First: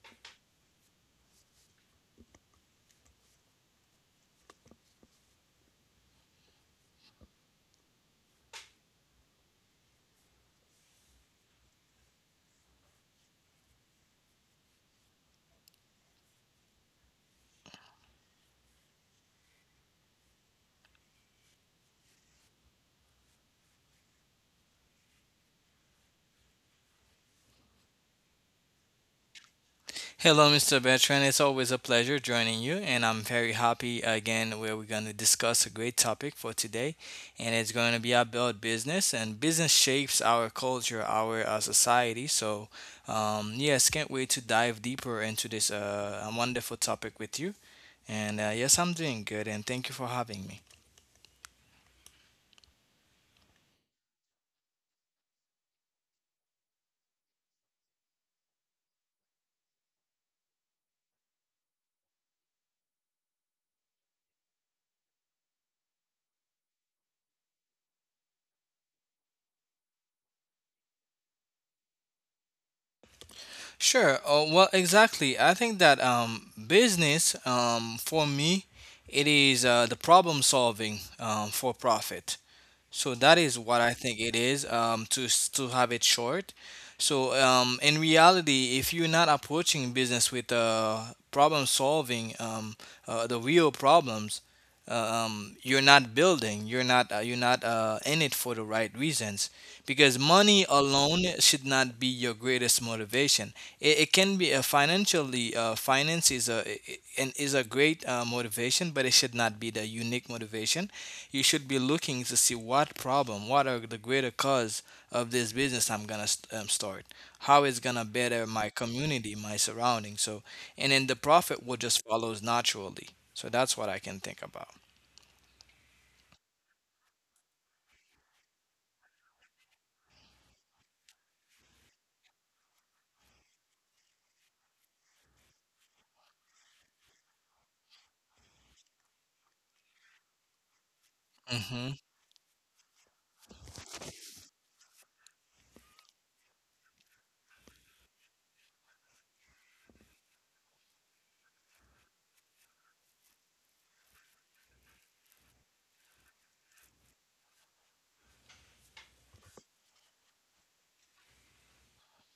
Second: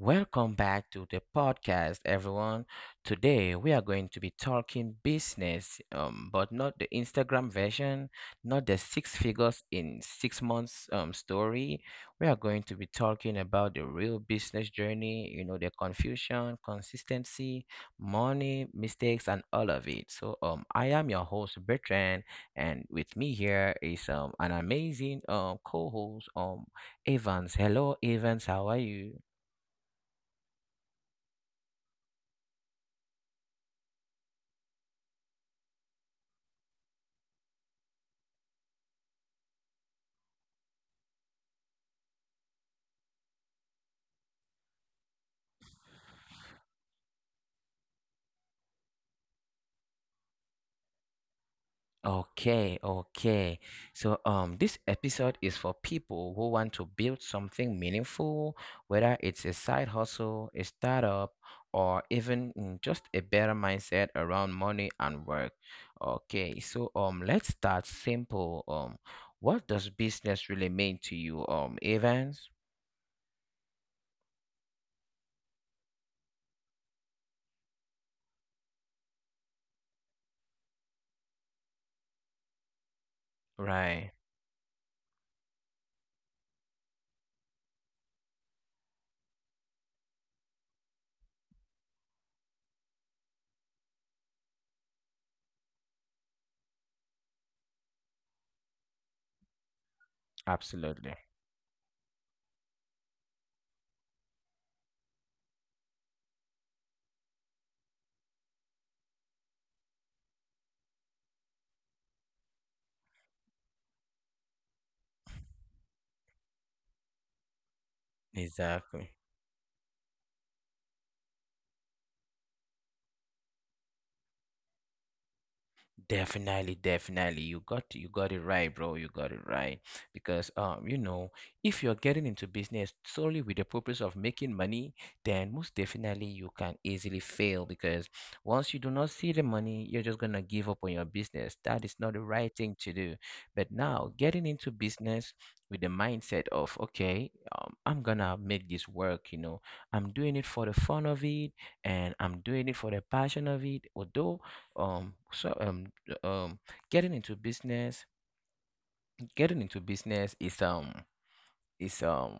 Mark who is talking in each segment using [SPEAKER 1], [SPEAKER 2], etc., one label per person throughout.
[SPEAKER 1] Welcome back to the podcast, everyone. Today, we are going to be talking business, but not the Instagram version, not the six figures in 6 months story. We are going to be talking about the real business journey, you know, the confusion, consistency, money, mistakes, and all of it. So, I am your host, Bertrand, and with me here is an amazing co-host, Evans. Hello, Evans, how are you?
[SPEAKER 2] Hello, Mr. Bertrand. It's always a pleasure joining you, and I'm very happy again where we're going to discuss a great topic for today, and it's going to be about business and business shapes our culture, our society. So, yes, can't wait to dive deeper into this wonderful topic with you. And yes, I'm doing good, and thank you for having me.
[SPEAKER 1] Okay, okay. So this episode is for people who want to build something meaningful, whether it's a side hustle, a startup, or even just a better mindset around money and work. Okay, so let's start simple. What does business really mean to you, Evans?
[SPEAKER 2] Sure. Well, exactly. I think that, business, for me, it is the problem solving, for profit. So that is what I think
[SPEAKER 1] Right,
[SPEAKER 2] it is, to have it short. So, in reality, if you're not approaching business with, problem solving, the real problems. You're not building you're not in it for the right reasons because money
[SPEAKER 1] absolutely.
[SPEAKER 2] alone should not be your greatest motivation. It can be a financially finance is a I- and is a great motivation, but it should not be the unique motivation. You should be looking to see what problem, what are the greater cause of this business I'm gonna start, how it's gonna better my
[SPEAKER 1] Exactly.
[SPEAKER 2] community, my surroundings. So and then the profit will just follows naturally. So that's what I can think about.
[SPEAKER 1] Definitely, definitely. You got it right, bro. You got it right. Because you know, if you're getting into business solely with the purpose of making money, then most definitely you can easily fail because once you do not see the money, you're just gonna give up on your business. That
[SPEAKER 2] Mm-hmm.
[SPEAKER 1] is not the right thing to do. But now, getting into business with the mindset of, okay, I'm gonna make this work, you know, I'm doing it for the fun of it, and I'm doing it for the passion of it, although um so um um getting into business getting into business is it's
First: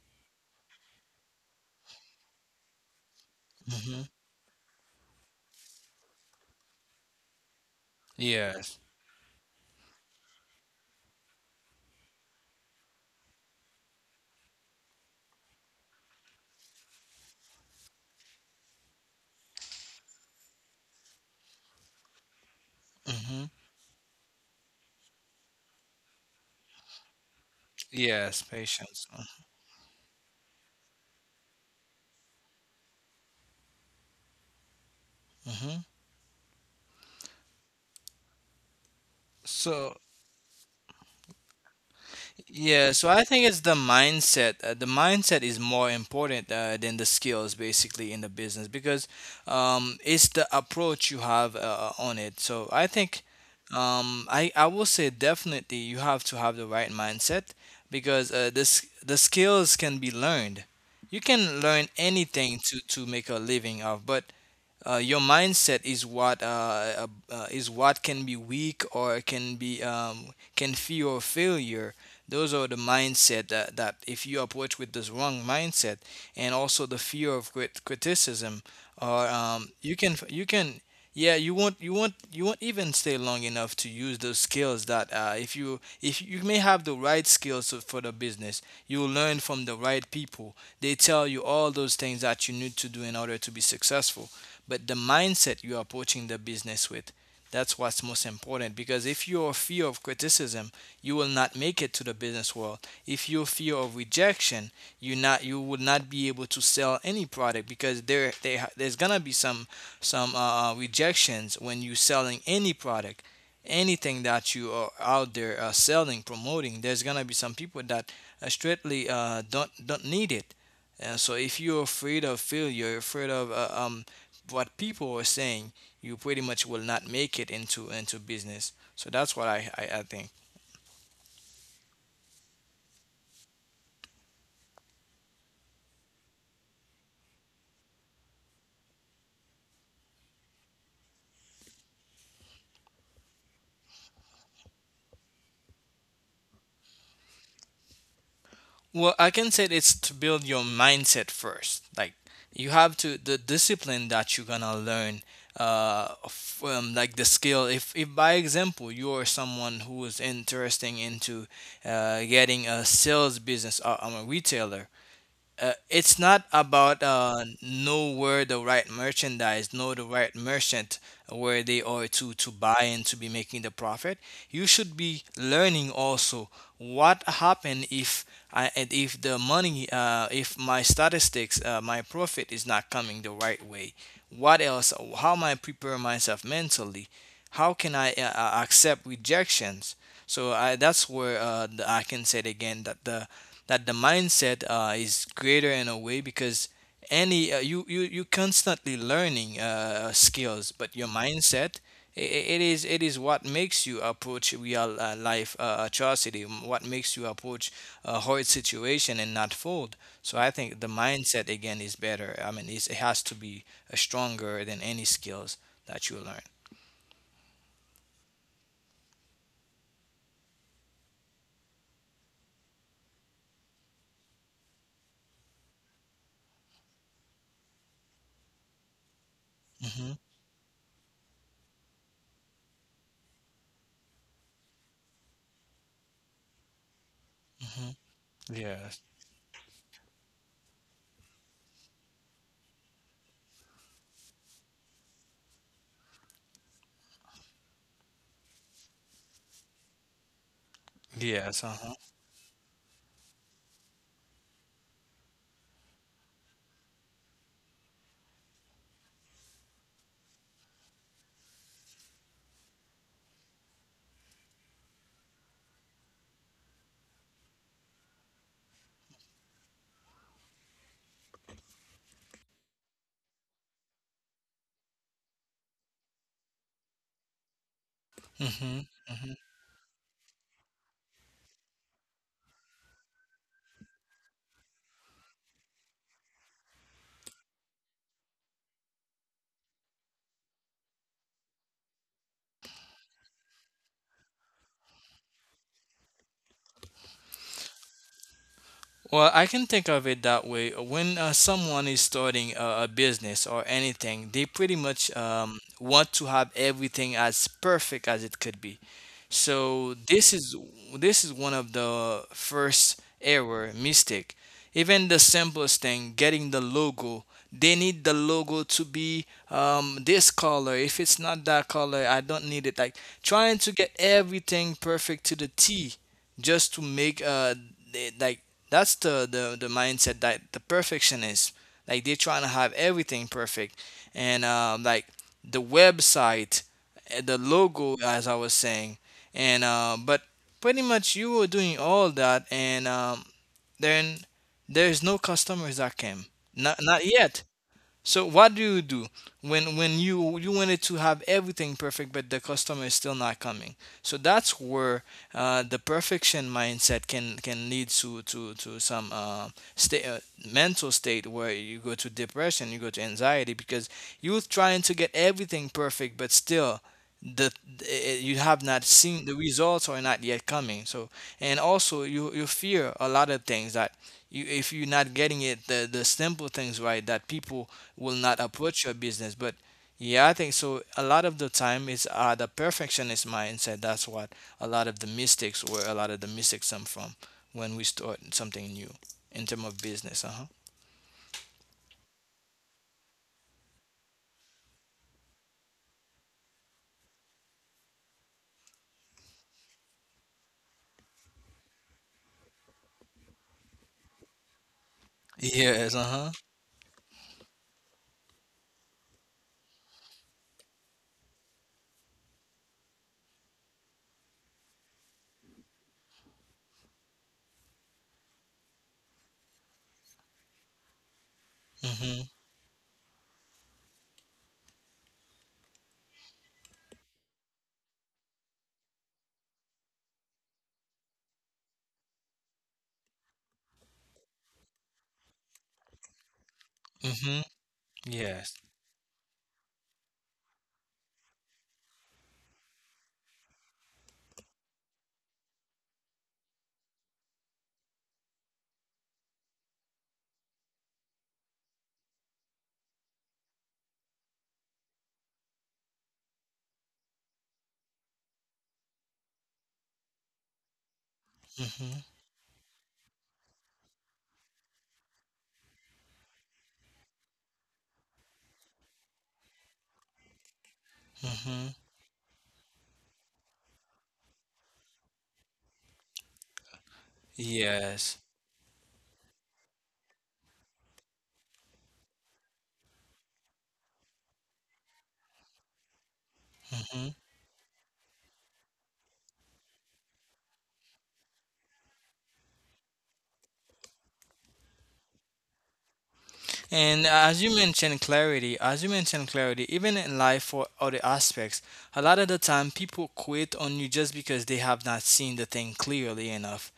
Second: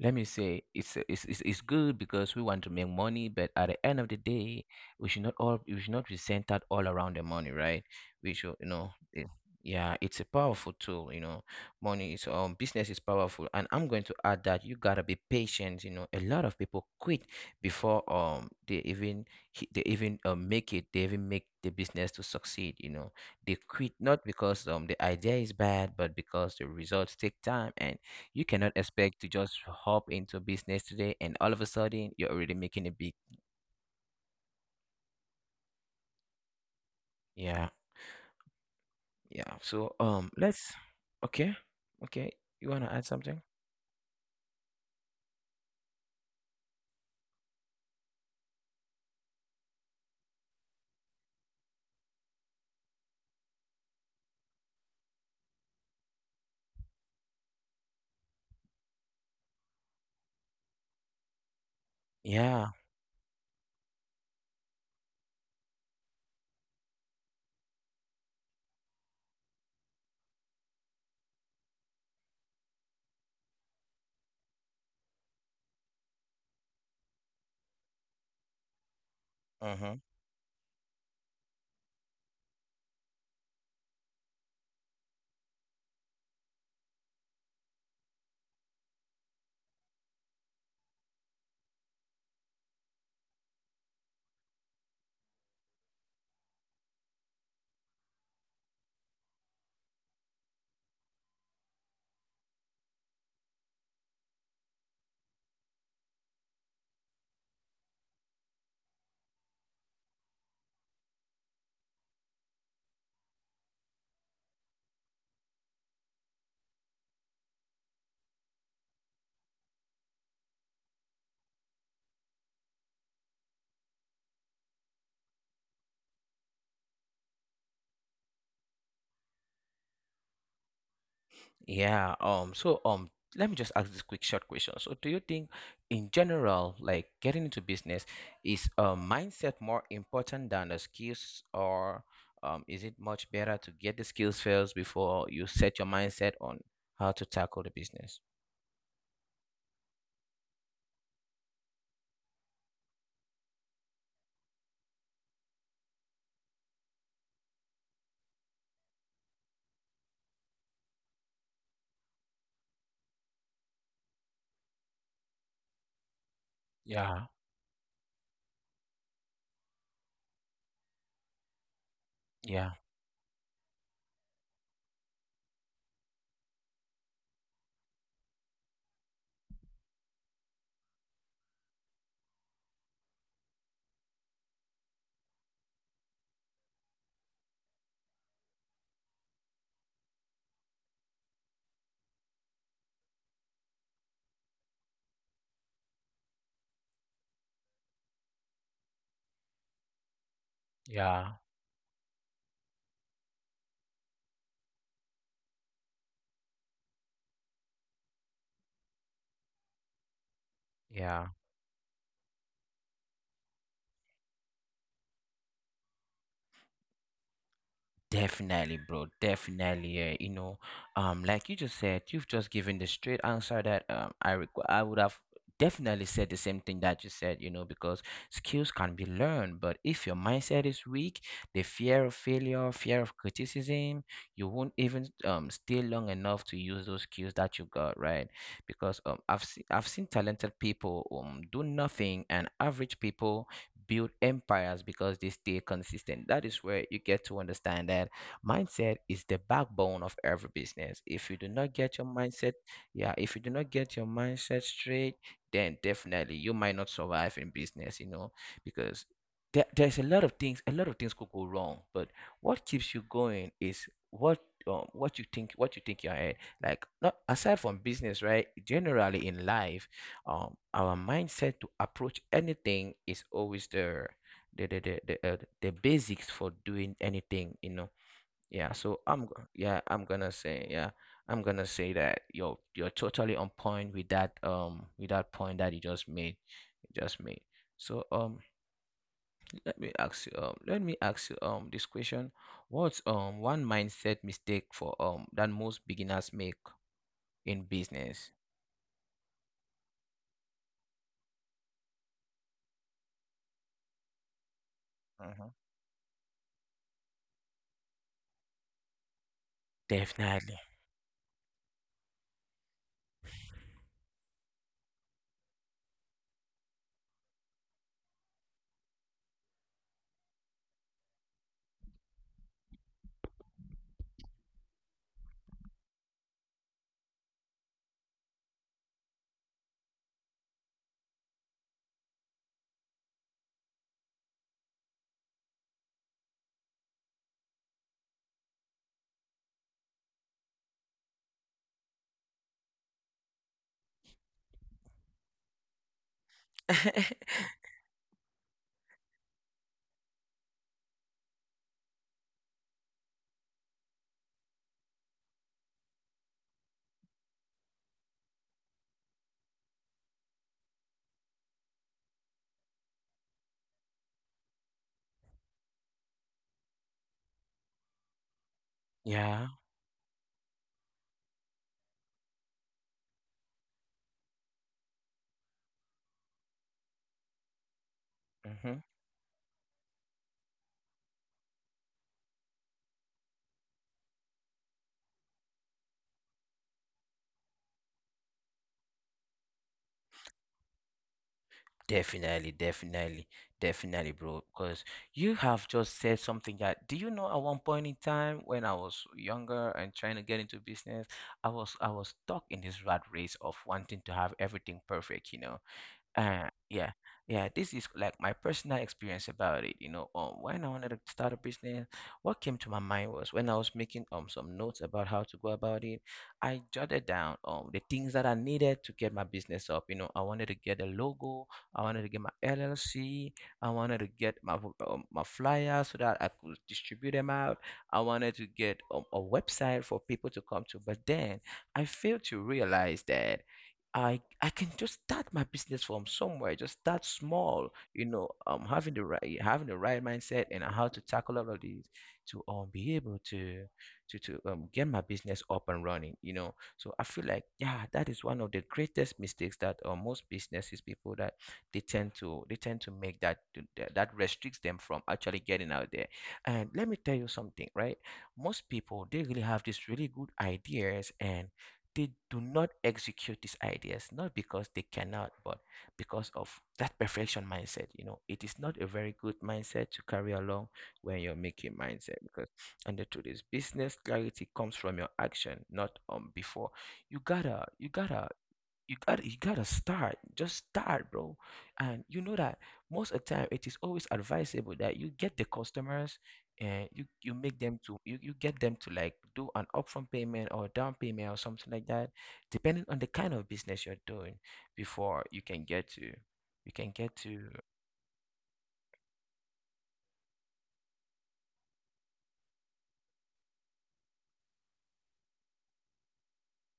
[SPEAKER 1] let me say it's good because we want to make money, but at the end
[SPEAKER 2] Mm-hmm.
[SPEAKER 1] of the day, we should not be centered all around the money, right? We should, you
[SPEAKER 2] Yes.
[SPEAKER 1] know, yeah, it's a powerful tool, you know. Money is um business is powerful, and I'm going to add that you gotta be patient. You know, a lot of people quit before they even they even make it, they even make the business to succeed, you know.
[SPEAKER 2] Mm-hmm.
[SPEAKER 1] They quit not because the idea is bad, but because the results take time. And you
[SPEAKER 2] Yes,
[SPEAKER 1] cannot
[SPEAKER 2] patience.
[SPEAKER 1] expect to just hop into business today and all of a sudden you're already making a big.
[SPEAKER 2] Mm-hmm.
[SPEAKER 1] Yeah. Yeah. So
[SPEAKER 2] So
[SPEAKER 1] let's, okay, okay, you wanna
[SPEAKER 2] yeah,
[SPEAKER 1] add
[SPEAKER 2] so I
[SPEAKER 1] something?
[SPEAKER 2] think it's the mindset. The mindset is more important than the skills, basically, in the business because, it's the approach you have, on it. So I think, I will say, definitely you have to have the right mindset because, this the skills can be learned. You can learn anything
[SPEAKER 1] Yeah.
[SPEAKER 2] to make a living of, but your mindset is what, is what can be weak or can be can fear failure. Those are the mindset that if you approach with this wrong mindset, and also the fear of criticism, or
[SPEAKER 1] Mm-hmm.
[SPEAKER 2] you can yeah, you won't even stay long enough to use those skills that, if you may have the right skills for the business. You will learn from the right people. They tell you all those things that you need to do in order to be successful, but the mindset you're approaching the business with. That's what's most important because if your fear of criticism, you will not make it to the business world. If your fear of rejection, you would not be able to sell any product because there's gonna be some rejections when you're selling any product, anything that you are out there, selling, promoting. There's gonna be some people that, straightly, don't need it. And so if you're afraid of failure, afraid of, what people were saying, you pretty much will not make it into business. So that's what I think.
[SPEAKER 1] Yeah. Let me just ask this quick short question. So, do you think, in general, like, getting into business, is a mindset more important than the skills, or is it much better to get the skills first before you set your mindset on how to tackle the business?
[SPEAKER 2] Well, I can say it's to build your mindset first. Like, you have to the discipline that you're gonna learn from, like, the skill. If by example you are someone who is interesting into getting a sales business, or I'm a retailer, it's not about
[SPEAKER 1] Yeah.
[SPEAKER 2] know where the right merchandise, know the right merchant where they are to buy
[SPEAKER 1] Yeah.
[SPEAKER 2] and to be making the profit. You should be learning also what happen if, I and if the money, if my statistics, my profit is not coming the right way. What else? How am I prepare myself mentally? How can I, accept rejections? So that's where, I can say it again, that the mindset is greater in a way because any, you constantly learning skills, but your
[SPEAKER 1] Yeah.
[SPEAKER 2] mindset, it is what makes you approach real life atrocity, what makes you approach a hard situation and not fold. So I think the
[SPEAKER 1] Yeah.
[SPEAKER 2] mindset again is better. I mean, it has to be stronger than any skills that you learn.
[SPEAKER 1] Definitely, bro. Definitely, yeah. You know, like you just said, you've just given the straight answer that I would have definitely said the same thing that you said, you know, because skills can be learned, but if your
[SPEAKER 2] Hmm.
[SPEAKER 1] mindset is weak, the fear of failure, fear of criticism, you won't even stay long enough to use those skills that you got, right? Because
[SPEAKER 2] Yes.
[SPEAKER 1] I've seen talented people do nothing and average people build empires because they stay consistent. That is where you get to understand that mindset is the backbone of every business. If you do
[SPEAKER 2] Yes.
[SPEAKER 1] not
[SPEAKER 2] Uh huh.
[SPEAKER 1] get your mindset, yeah, if you do not get your mindset straight, then definitely you might not survive in business, you know, because there's a lot of things, a lot of things could go wrong, but what keeps you going is what, what you think, what you think you're ahead, like, not aside from business, right? Generally in life, our mindset to approach anything is always the basics for doing anything, you know. Yeah,
[SPEAKER 2] Hmm.
[SPEAKER 1] so yeah, I'm gonna say, yeah, I'm gonna say that you're totally on point with that, with that point that you just made, you just made so let me ask you, this question. What's one mindset mistake for that most beginners make in business?
[SPEAKER 2] Well, I can think of it that way. When, someone is starting a business or anything, they pretty much,
[SPEAKER 1] Mhm.
[SPEAKER 2] want to have everything as perfect as it could be. So this is
[SPEAKER 1] Definitely.
[SPEAKER 2] this is one of the first error mistake. Even the simplest thing, getting the logo, they need the logo to be, this color. If it's not that color, I don't need it. Like, trying to get everything perfect to the T, just to make th- like that's the mindset, that the perfectionist, like they're trying to have everything perfect. And like the website, the logo, as I was saying. And but pretty much you were doing all that, and, then there's no customers that came. Not, not yet. So what do you do when you wanted to have everything perfect, but the customer is still not coming? So that's where, the perfection mindset can lead to some, state mental state, where you go to depression, you go to anxiety because you're trying to get everything perfect, but still, the you have not seen, the
[SPEAKER 1] Yeah.
[SPEAKER 2] results are not yet coming. So and also you fear a lot of things that, you if you're not getting it, the simple things right, that people will not
[SPEAKER 1] Mhm.
[SPEAKER 2] approach your business. But yeah, I think so, a lot of the time it's, the perfectionist mindset. That's what a lot of the mistakes where a lot of the mistakes come from when we start something new in terms of business. Uh-huh.
[SPEAKER 1] Definitely, definitely, definitely, bro. Because you have just said something that, do you know, at one point in time when I was younger and trying to get into business, I was stuck in this rat race of wanting to have everything perfect, you know.
[SPEAKER 2] Yes. Uh-huh.
[SPEAKER 1] Yeah, yeah. This is like my personal experience about it. You know, when I wanted to start a business, what came to my mind was when I was making some notes about how to go about it. I jotted down the things that I needed to get my business up. You know, I wanted to get a logo. I wanted to
[SPEAKER 2] Mm-hmm.
[SPEAKER 1] get my LLC. I wanted to get my my flyer so that I could distribute them out. I wanted to get a website for people to come to. But then I failed to realize that I can just start my business from somewhere, just start
[SPEAKER 2] Mm-hmm.
[SPEAKER 1] small, you know,
[SPEAKER 2] Yes.
[SPEAKER 1] having the right mindset and how to tackle all of these to be able to get my business up and running, you know. So I feel like, yeah, that is one of the greatest mistakes that most businesses people that they tend to make, that that restricts them from actually getting out there. And let me tell you something, right? Most people, they really have these really good ideas, and
[SPEAKER 2] Mm-hmm.
[SPEAKER 1] they do not execute these ideas not because they cannot, but because of that perfection mindset. You know, it is not a very good mindset to carry along when you're
[SPEAKER 2] Mm-hmm.
[SPEAKER 1] making mindset, because, and the truth is, business clarity comes from your action, not before. you gotta you
[SPEAKER 2] Yes.
[SPEAKER 1] gotta you got you gotta start, just start, bro. And you know that most of the time it is always advisable that you get the customers, and you make them to you, you get them to, like, do an upfront payment or down payment or something like that, depending on the kind of business you're doing, before you can
[SPEAKER 2] And
[SPEAKER 1] get
[SPEAKER 2] as
[SPEAKER 1] to.
[SPEAKER 2] you mentioned clarity, even in life for other aspects, a lot of the time people quit on you just because they have not seen the thing clearly enough.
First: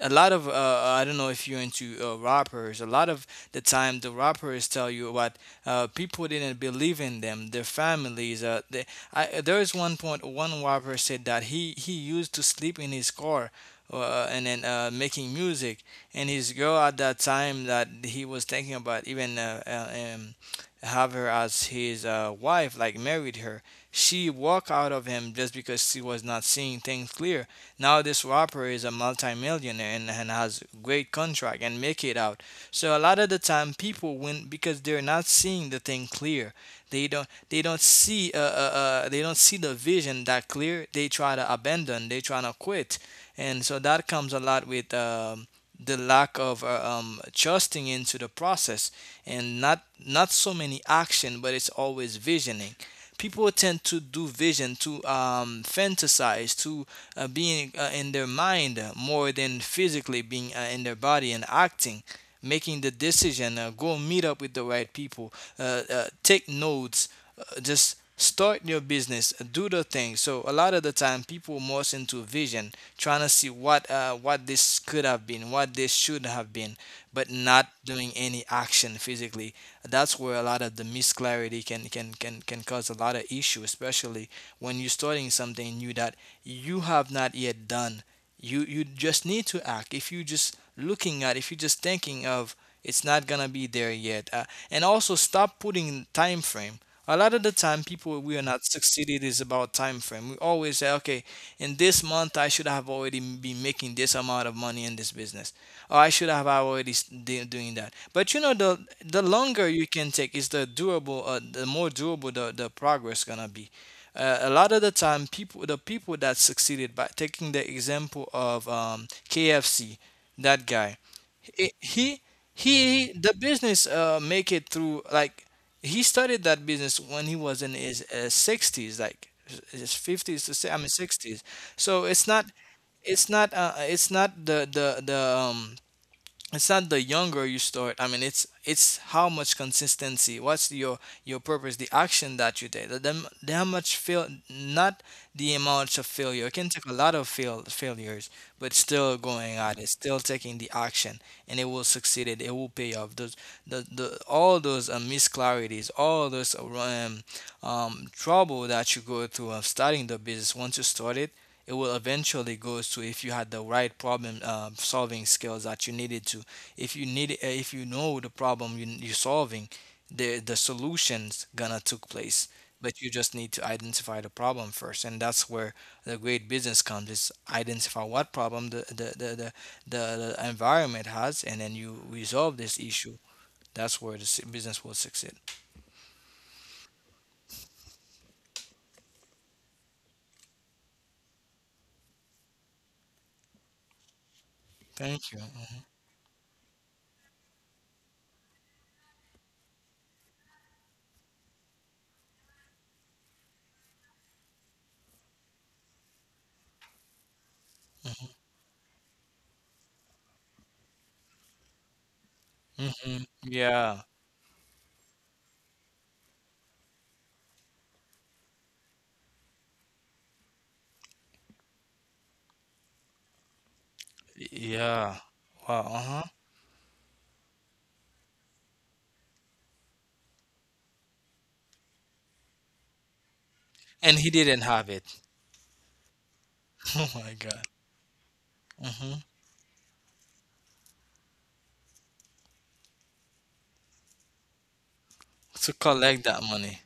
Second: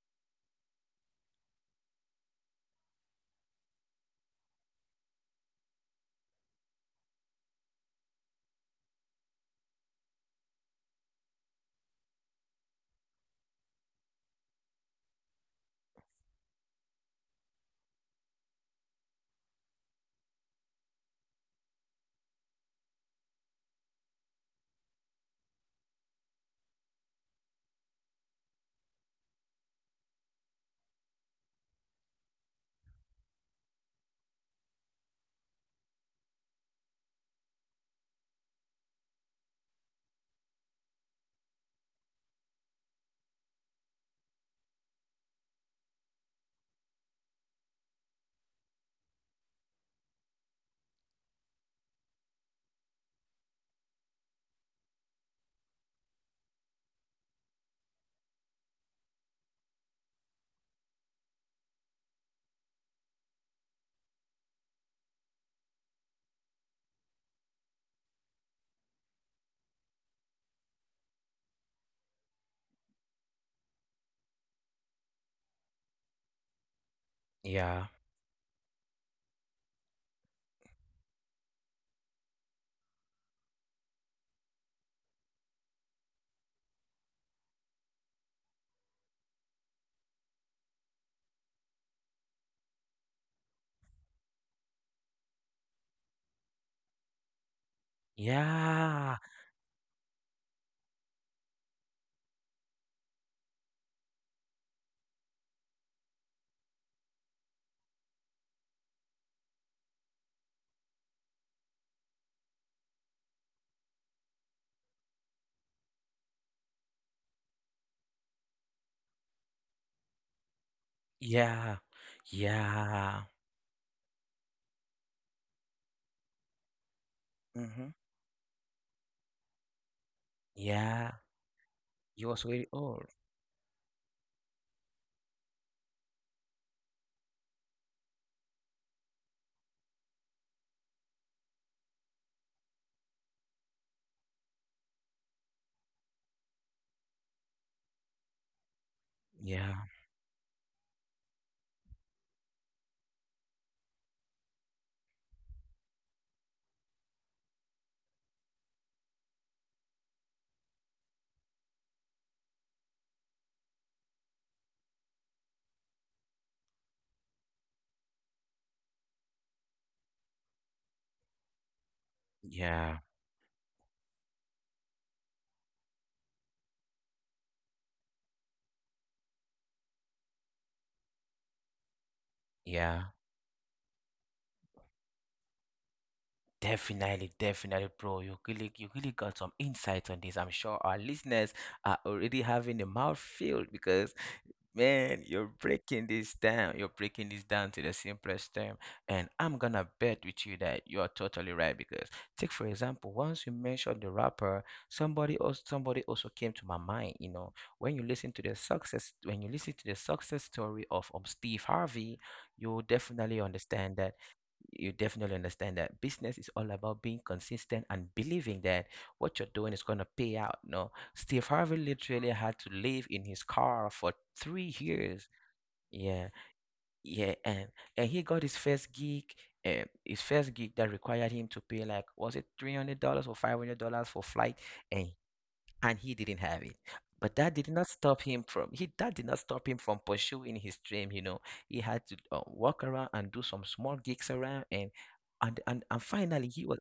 [SPEAKER 2] A lot of I don't know if you're into, rappers. A lot of the time, the rappers tell you what, people didn't believe in them. Their families. There is one point. One rapper said that he used to sleep in his car, and then making music, and his girl at that time that he was thinking about even, have her as his, wife, like married her. She walked out of him just because she was not seeing things clear. Now this rapper is a multimillionaire, and has great contract and make it out. So a lot of the time people win because they're not seeing the thing clear. They don't see, they don't see the vision that clear. They try to abandon. They try to quit. And so that comes a lot with, the lack of, adjusting into the process, and not so many action, but it's always visioning. People tend to do vision to, fantasize to, being, in their mind, more than physically being, in their body and acting, making the decision, go meet up with the right people, take notes, just start your business, do the thing. So a lot of the time people more into vision, trying to see what, what this could have been, what this should have been, but not
[SPEAKER 1] Yeah.
[SPEAKER 2] doing any action physically. That's where a lot of the misclarity can cause a lot of issue, especially when you're starting something new that you have not yet done. You just need to act. If you just looking at, if you're just thinking of, it's not gonna be there yet. And also stop putting time frame. A lot of the time people, we are not
[SPEAKER 1] Yeah.
[SPEAKER 2] succeeded, is about time frame. We always say, okay, in this month I should have already been making this amount of money in this business, or I should have already doing that. But the longer you can take is the durable, the more durable the progress gonna be. A lot of the time, people the people that succeeded by taking the example of KFC, that guy, he
[SPEAKER 1] Yeah.
[SPEAKER 2] he
[SPEAKER 1] Yeah.
[SPEAKER 2] the business make it through, like he started that business when he was in
[SPEAKER 1] Hmm.
[SPEAKER 2] his 60s, like his 50s to say, I mean
[SPEAKER 1] Yeah,
[SPEAKER 2] 60s. So it's
[SPEAKER 1] you was
[SPEAKER 2] not,
[SPEAKER 1] very old.
[SPEAKER 2] it's not the it's not the younger you start, I mean it's how much consistency, what's your purpose, the action that you take, the how much fail, not the amount of failure it can take. A lot of failures, but still going
[SPEAKER 1] Yeah.
[SPEAKER 2] at it, still taking the action, and it will succeed. It will pay off those, the all those misclarities, all those trouble that you go through of starting the business. Once you start it, it will eventually goes to, if you had the right problem solving skills that you needed to, if you need if you know the problem you're solving, the solution's gonna took place.
[SPEAKER 1] Yeah.
[SPEAKER 2] But you just need to identify the problem first, and that's where the great business comes, is identify what problem the environment has, and then you resolve this
[SPEAKER 1] Yeah.
[SPEAKER 2] issue. That's where the business will succeed.
[SPEAKER 1] Definitely, definitely, bro. You really got some insights on this. I'm sure our listeners are already having a mouth filled because, man,
[SPEAKER 2] Thank you.
[SPEAKER 1] you're breaking this down. You're breaking this down to the simplest term. And I'm gonna bet with you that you're totally right because, take for example, once you mentioned the rapper, somebody also came to my mind. You know, when you listen to the success, when you listen to the success story of, Steve Harvey, you
[SPEAKER 2] Hmm.
[SPEAKER 1] definitely
[SPEAKER 2] Yeah.
[SPEAKER 1] understand that business is all about being consistent and believing that what you're doing is going to pay out. No, Steve Harvey literally had to live in his car for three
[SPEAKER 2] Yeah.
[SPEAKER 1] years.
[SPEAKER 2] Wow. Uh-huh.
[SPEAKER 1] Yeah, yeah, and he got his first gig, and his first gig that required him to pay, like, was it $300 or $500
[SPEAKER 2] And
[SPEAKER 1] for
[SPEAKER 2] he didn't
[SPEAKER 1] flight,
[SPEAKER 2] have it.
[SPEAKER 1] and and he didn't have it.
[SPEAKER 2] Oh my
[SPEAKER 1] But that
[SPEAKER 2] god.
[SPEAKER 1] did not stop him from, he that
[SPEAKER 2] Hmm.
[SPEAKER 1] did not stop him from pursuing his dream. You know, he had to walk around and do some small gigs around, and
[SPEAKER 2] To
[SPEAKER 1] and
[SPEAKER 2] collect that
[SPEAKER 1] finally he
[SPEAKER 2] money.
[SPEAKER 1] was,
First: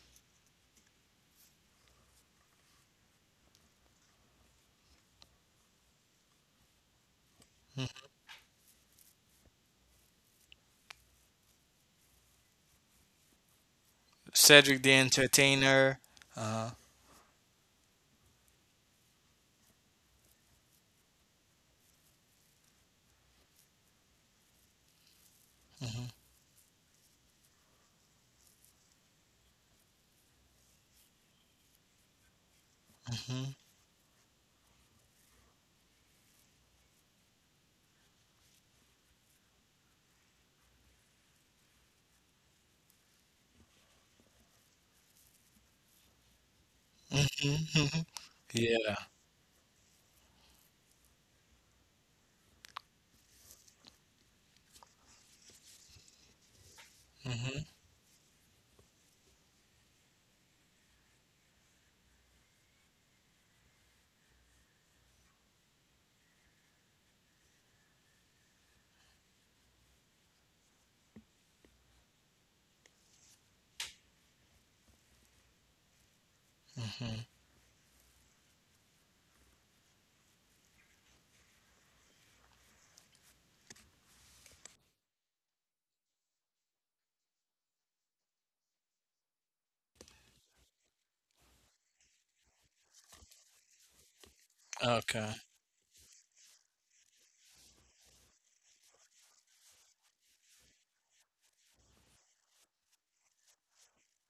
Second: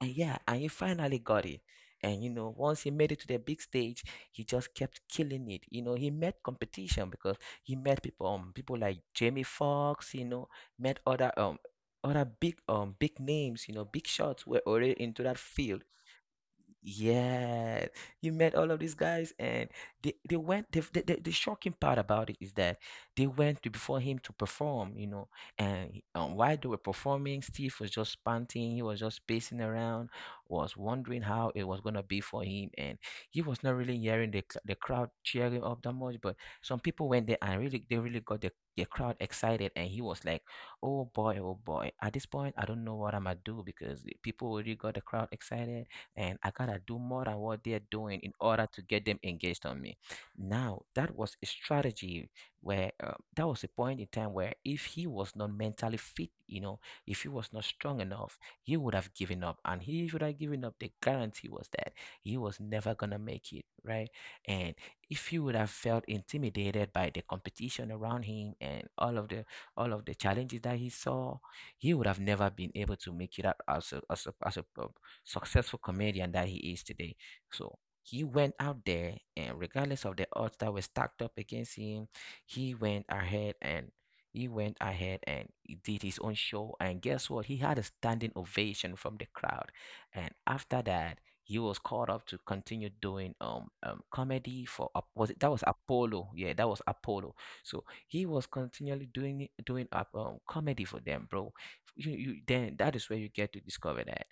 [SPEAKER 1] and yeah, and he finally got it. And you know, once he made it to the big stage, he just kept killing it. You know, he met competition because he met people, people like Jamie Foxx. You know, met other other big, big names. You know, big shots were
[SPEAKER 2] Cedric the
[SPEAKER 1] already into that
[SPEAKER 2] Entertainer.
[SPEAKER 1] field.
[SPEAKER 2] Uh
[SPEAKER 1] Yeah, you met all of these guys, and they went. The shocking part about it is that they went to before him to perform, you know. And
[SPEAKER 2] Mhm,
[SPEAKER 1] while they were performing, Steve was just panting. He was just pacing around, was wondering how it was gonna be for him, and he
[SPEAKER 2] mhm,
[SPEAKER 1] was not really hearing the crowd cheering up that much. But some people went there and really, they really got the crowd excited, and he was like, "Oh boy, oh boy! At this point, I don't know what I'm gonna do because the people already got the crowd excited, and I gotta do more than what they're
[SPEAKER 2] mhm.
[SPEAKER 1] doing in order to
[SPEAKER 2] Yeah.
[SPEAKER 1] get them engaged on me." Now, that was a strategy where, that was a point in time where if he was not mentally fit, you know, if he was not
[SPEAKER 2] Mhm,
[SPEAKER 1] strong enough, he would have given up. And he should have given up. The guarantee was that he was never gonna make it, right? And if he would have felt intimidated by the competition around him and all of the challenges that he saw, he would have never been able to make it out as a successful comedian that he is today.
[SPEAKER 2] mhm.
[SPEAKER 1] So he went out there, and regardless of the odds that were stacked up against him, he went ahead and he went ahead and he did his own show. And guess what? He had a standing ovation from the crowd. And after that, he was called up to continue doing comedy for was
[SPEAKER 2] Okay.
[SPEAKER 1] it, that was Apollo? Yeah, that was Apollo. So he was continually doing up comedy for them, bro. You then that is where you get to discover that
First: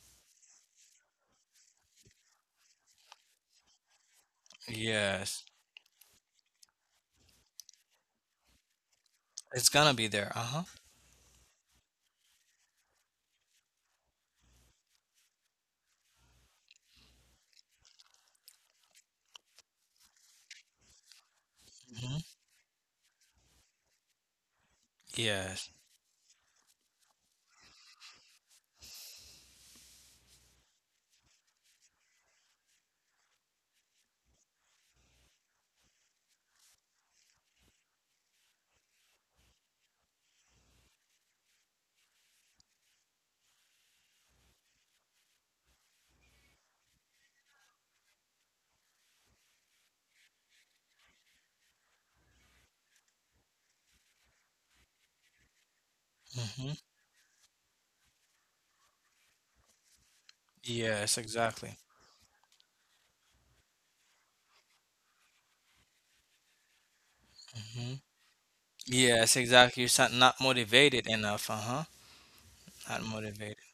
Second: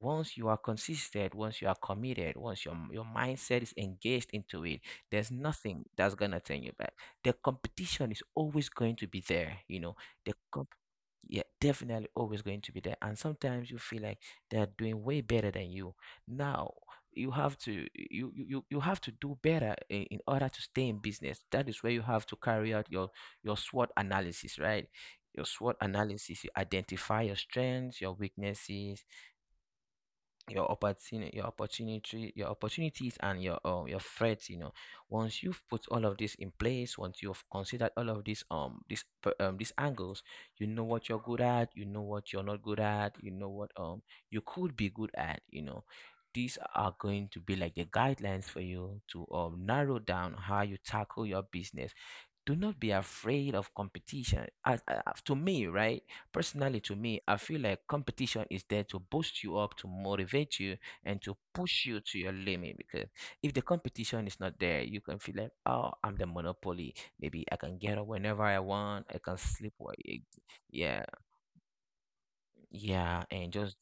[SPEAKER 1] once you are consistent, once you are committed, once your mindset is engaged into it, there's
[SPEAKER 2] Yes.
[SPEAKER 1] nothing that's gonna turn you back. The competition is always going to be there,
[SPEAKER 2] It's
[SPEAKER 1] you
[SPEAKER 2] gonna
[SPEAKER 1] know.
[SPEAKER 2] be
[SPEAKER 1] The
[SPEAKER 2] there. Uh-huh.
[SPEAKER 1] comp- yeah, definitely always going to be there. And sometimes you feel like they're doing way better than you. Now you have to you you, you you have to do better in order to stay in business. That is where you
[SPEAKER 2] Mhm.
[SPEAKER 1] have to carry out your SWOT analysis, right? Your
[SPEAKER 2] Yes.
[SPEAKER 1] SWOT analysis, you identify your strengths, your weaknesses, your opportunities and your threats. Once you've put all of this in place, once you've considered all of these angles, you know what you're good at, you know what you're not good at, you know what you could be good at. These are going to be like the guidelines for you to narrow down how you tackle your business. Do not be afraid of competition. As to me, right? Personally,
[SPEAKER 2] Mhm.
[SPEAKER 1] to me, I feel like competition is there to boost you up, to motivate you, and
[SPEAKER 2] Yes,
[SPEAKER 1] to push
[SPEAKER 2] exactly.
[SPEAKER 1] you to your limit. Because if the competition is not there, you can feel like, oh, I'm the monopoly. Maybe I can get up
[SPEAKER 2] Mhm.
[SPEAKER 1] whenever I want. I can
[SPEAKER 2] Yes,
[SPEAKER 1] sleep.
[SPEAKER 2] exactly.
[SPEAKER 1] wh-
[SPEAKER 2] You're not
[SPEAKER 1] Yeah,
[SPEAKER 2] motivated enough. Uh-huh. Not
[SPEAKER 1] yeah, and
[SPEAKER 2] motivated.
[SPEAKER 1] just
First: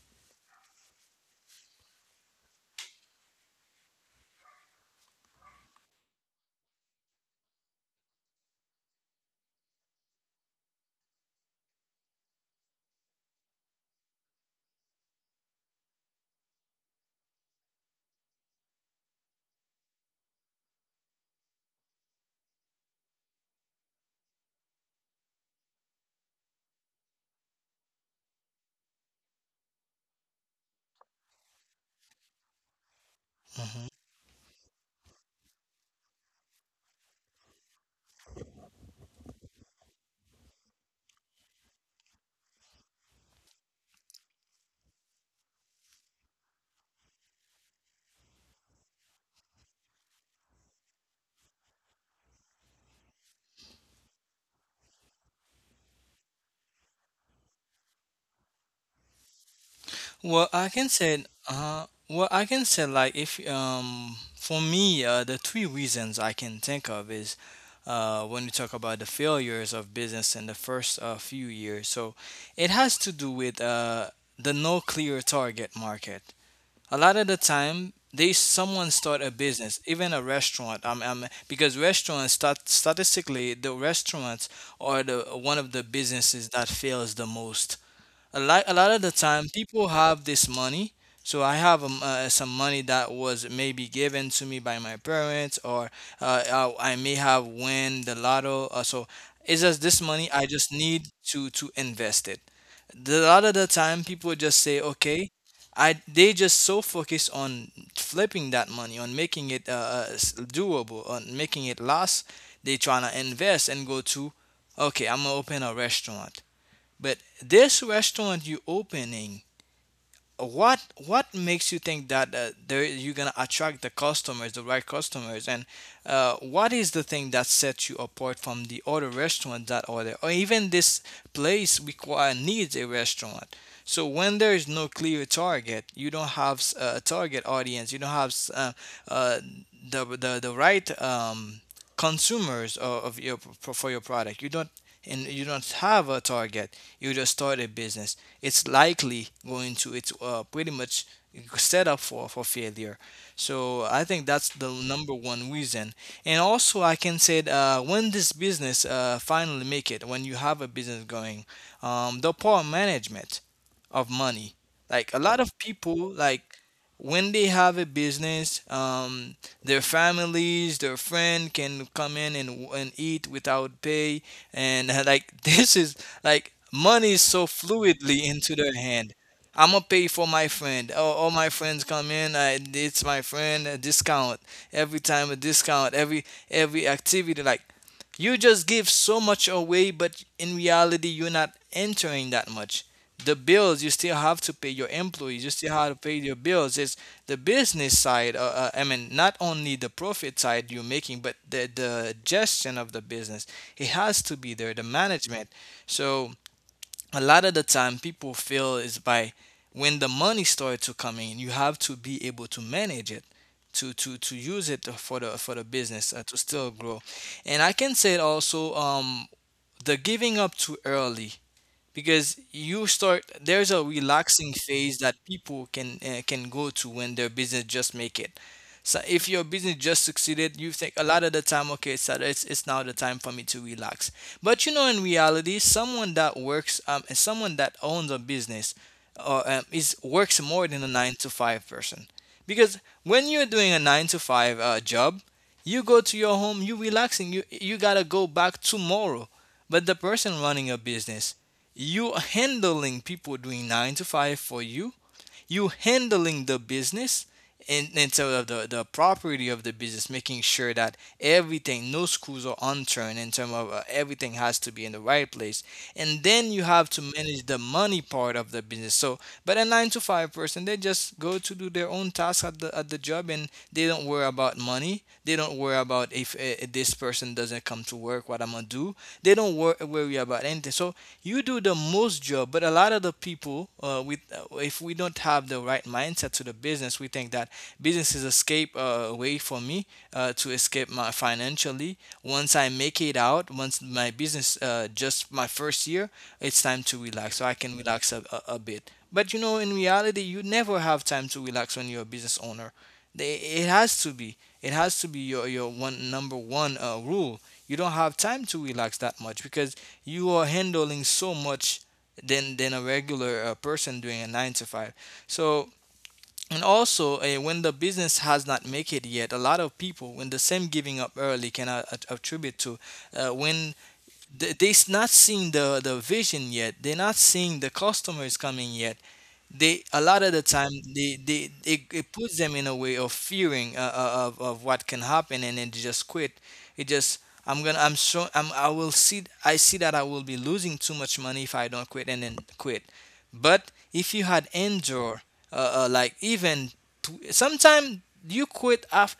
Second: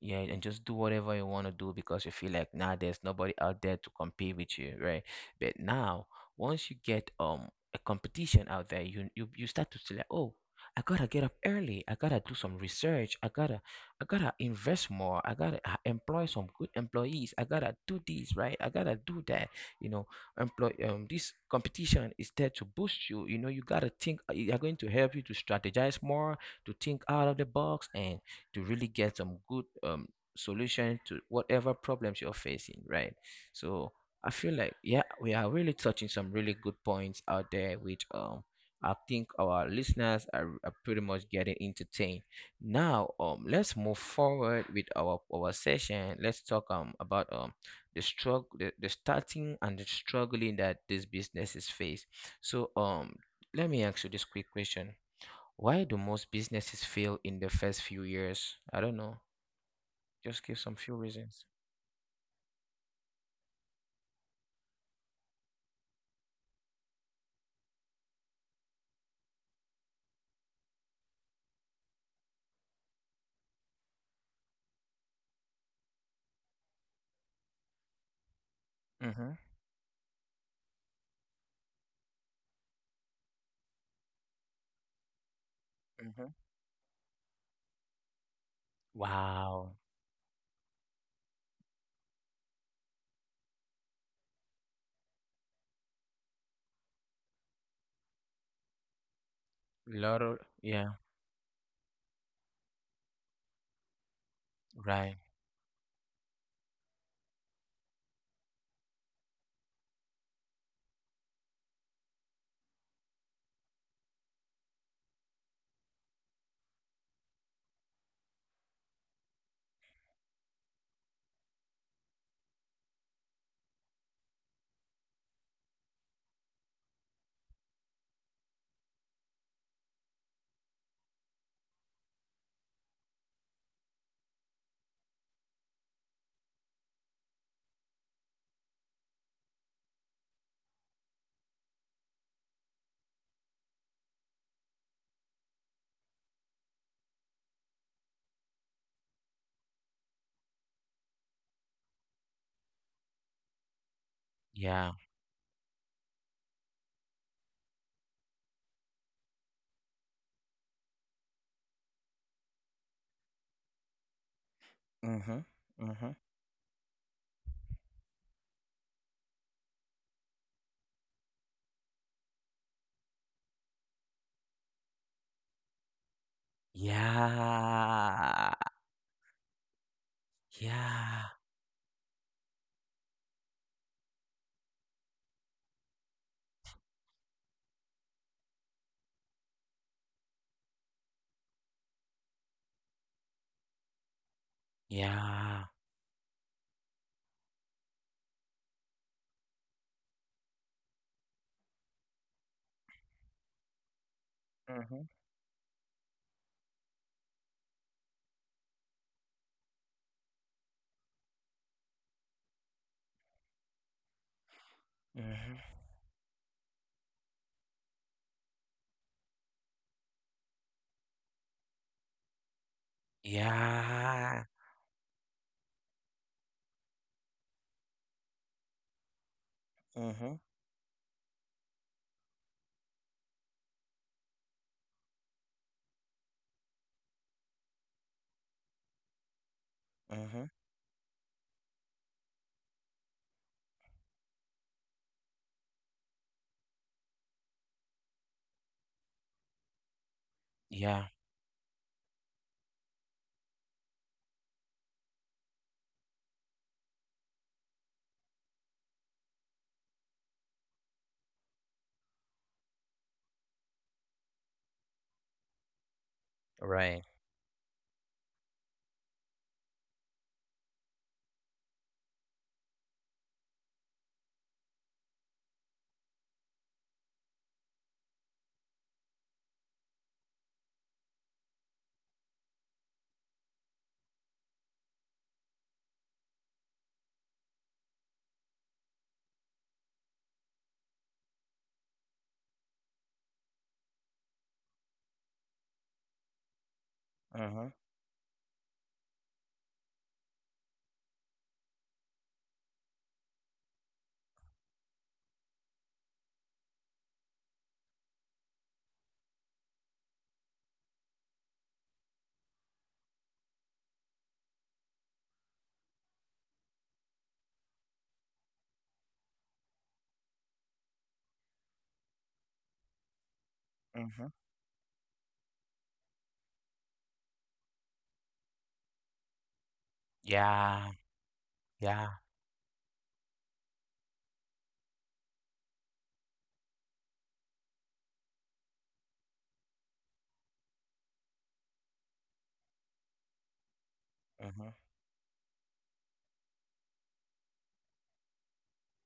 [SPEAKER 1] yeah and just do whatever you want to do because you feel like nah, there's nobody out there to compete with you, right? But now, once you get a competition out there, you start to feel like, oh, I gotta get up early. I gotta do some research. I gotta invest more. I gotta employ some good employees. I gotta do this right. I gotta do that you know employ This competition is there to boost you you know You gotta think, they are going to help you to strategize more, to think out of the box, and to really get some good solution to whatever problems you're facing, right?
[SPEAKER 2] Mhm.
[SPEAKER 1] So I feel like, yeah, we are really touching some really good points out there, which I think our listeners are pretty much getting entertained. Now, let's move forward with our session. Let's talk about the struggle, the starting and the struggling that these businesses face. So, let me ask you this quick question: why do most businesses fail in the first few years? I don't know.
[SPEAKER 2] Well, I
[SPEAKER 1] Just
[SPEAKER 2] can
[SPEAKER 1] give some
[SPEAKER 2] say,
[SPEAKER 1] few reasons.
[SPEAKER 2] like, if, for me, the three reasons I can think of is, when you talk about the failures of business in the first few years. So it has to do with, the no clear target market. A lot of the time, they someone start a
[SPEAKER 1] Mm-hmm.
[SPEAKER 2] business, even a restaurant. Because restaurants statistically, the restaurants are the one of the businesses
[SPEAKER 1] Mm-hmm.
[SPEAKER 2] that fails the most. A a lot of the time, people
[SPEAKER 1] Wow.
[SPEAKER 2] have this money. So I have some money that was maybe given to me by my parents, or I may have win the lotto. So it's just this money, I
[SPEAKER 1] Lot of,
[SPEAKER 2] just need
[SPEAKER 1] yeah.
[SPEAKER 2] to invest it. A lot of the time, people just say, okay,
[SPEAKER 1] Right.
[SPEAKER 2] I, they just so focused on flipping that money, on making it doable, on making it last. They tryna invest and go to, okay, I'm gonna open a restaurant. But this restaurant you're opening, what what makes you think that there you're gonna attract the customers, the right customers, and what is the thing that sets you apart from the other restaurants that are there, or even this place require needs a restaurant? So when there is no clear target, you don't have a target audience, you don't have uh, the right consumers of your for your product. You don't and you don't have a target. You just start a business, it's likely going to it's pretty much set up for failure. So I think that's the number
[SPEAKER 1] Yeah.
[SPEAKER 2] one reason. And also I can say, when this business finally make it, when you have a business going, the poor management of money. Like a lot of
[SPEAKER 1] Mm-hmm.
[SPEAKER 2] people,
[SPEAKER 1] Mm-hmm.
[SPEAKER 2] like when they have a business, their families, their friend can come in and eat without pay, and like this is like money is so fluidly into their
[SPEAKER 1] Yeah.
[SPEAKER 2] hand. I'm gonna pay for my friend. Oh, all my
[SPEAKER 1] Yeah.
[SPEAKER 2] friends come in. It's my friend. A discount every time. A discount every activity. Like you just give so much away, but in reality, you're not entering that much. The bills, you still have to pay your employees, you still
[SPEAKER 1] Yeah.
[SPEAKER 2] have to pay your bills. It's the business side, I mean not only the profit side you're making, but the gestion of the business, it has to be there, the
[SPEAKER 1] Mm-hmm.
[SPEAKER 2] management. So a lot of the time, people feel is by, when the money starts to come in, you have to be able to manage it to use it for the
[SPEAKER 1] Mm-hmm.
[SPEAKER 2] business to still grow. And I can say it also, the giving up too early. Because you start, there's a relaxing
[SPEAKER 1] Yeah.
[SPEAKER 2] phase that people can go to when their business just make it. So if your business just
[SPEAKER 1] Mm-hmm.
[SPEAKER 2] succeeded, you think a lot of the time, okay, so it's now the time for me to relax. But you know, in reality, someone that works, and someone that owns a business, or is works
[SPEAKER 1] Mm-hmm.
[SPEAKER 2] more than a 9 to 5 person. Because when you're doing a 9 to 5 job, you go to your home, you relaxing, you got to go back tomorrow. But the person running a
[SPEAKER 1] Yeah.
[SPEAKER 2] business, you handling people doing nine to five for you, you handling the business, and so the property of the business, making sure that everything, no screws are unturned, in terms of everything has to be in the right place. And then you have to
[SPEAKER 1] Right.
[SPEAKER 2] manage the money part of the business. So but a nine to five person, they just go to do their own task at at the job, and they don't worry about money, they don't worry about if this person doesn't come to work, what I'm gonna do. They don't worry about anything. So you do the most job, but a lot of the people, with if we don't have the right mindset to the business, we think that business is escape way for me to escape my financially. Once I make it out, once my business just my first year, it's time to relax. So I can relax a bit. But you know, in reality, you never have time to relax when you're a business owner. It has to be. It has to be your one number one rule. You don't have time to relax that much, because you are handling so much than a regular person doing a 9 to 5. So and also, when the business has not make it yet, a lot of people, when the same giving up early can attribute to, when
[SPEAKER 1] Mm-hmm.
[SPEAKER 2] they're not seeing the vision yet, they're not seeing the customers coming yet. They, a lot of the time,
[SPEAKER 1] Yeah,
[SPEAKER 2] it
[SPEAKER 1] yeah.
[SPEAKER 2] puts them in a way of fearing, of what can happen, and then they just quit. It just, I'm gonna I'm so I'm, I will see I see that I will be losing too much money if I don't quit, and then quit. But if you had
[SPEAKER 1] Mm-hmm.
[SPEAKER 2] endure, like even sometimes, you quit after,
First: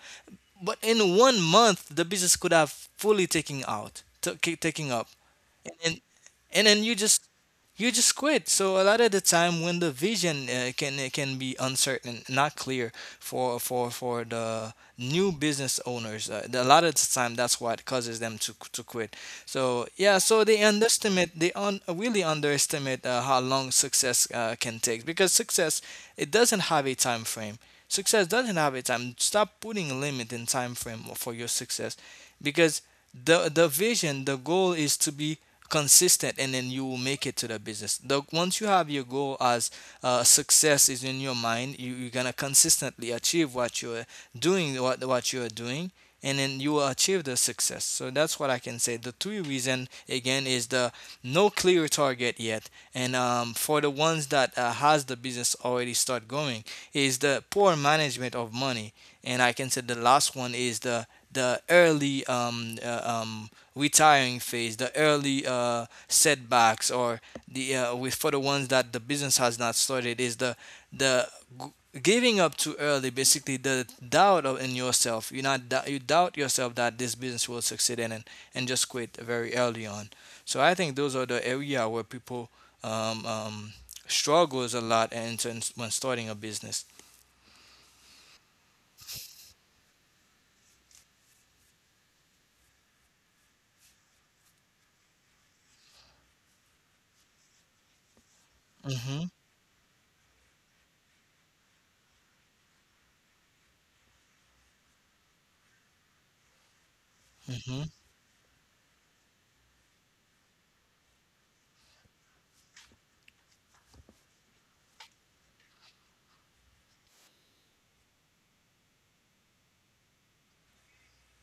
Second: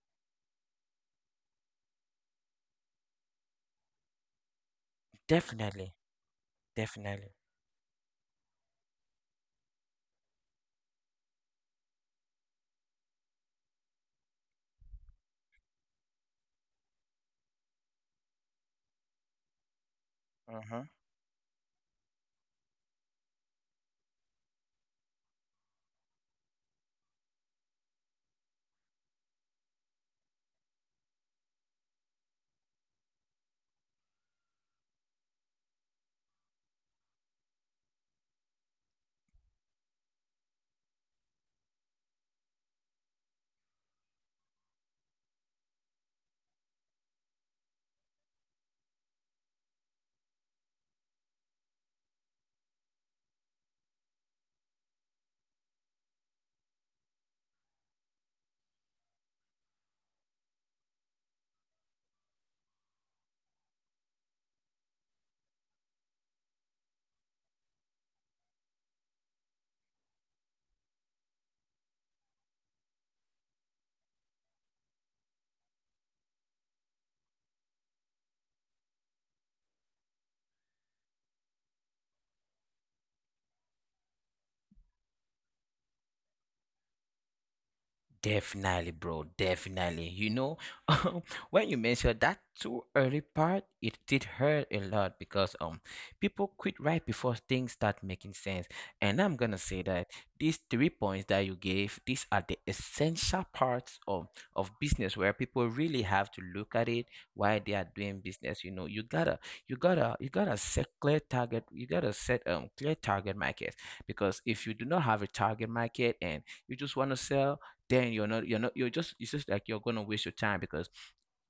[SPEAKER 2] but in one month the business could have fully taking up,
[SPEAKER 1] Definitely,
[SPEAKER 2] and then you just,
[SPEAKER 1] definitely.
[SPEAKER 2] you just quit. So a lot of the time, when the vision can it can be uncertain, not clear for the new business owners, a lot of the time that's what causes them to quit. So yeah, so they underestimate, really underestimate how long success can take, because success, it doesn't have a time frame. Success doesn't have a time. Stop putting a limit in time frame for your success, because the vision, the goal is to be consistent, and then you will make it to the business. The Once you have your goal as success is in your mind, you're gonna consistently achieve what you're doing, what you're doing, and then you will achieve the success. So that's what I can say, the three reason again, is the no clear target yet, and for the ones that has the business already start going, is the poor management of money. And I can say the last one is the early retiring phase, the early setbacks, or the with for the ones that the business has not started, is the the giving up too early. Basically, the doubt of, in yourself. You not you doubt yourself that this business will succeed in, and just quit very early on. So I think those are the area where people um, um, struggles a lot, and when starting a business.
[SPEAKER 1] Definitely, bro. Definitely. You know, um, when you mentioned that too early part, it did hurt a lot because people quit right before things start making sense. And
[SPEAKER 2] Mm-hmm.
[SPEAKER 1] I'm gonna say that these three points that you gave, these are the essential parts of business where people really have to look at it why they
[SPEAKER 2] Mm-hmm.
[SPEAKER 1] are doing business. You know, you gotta set clear target. You gotta set clear target market, because if you do not have a target market and you just want to sell, then you're not you're not you're just it's just like you're gonna waste your time. Because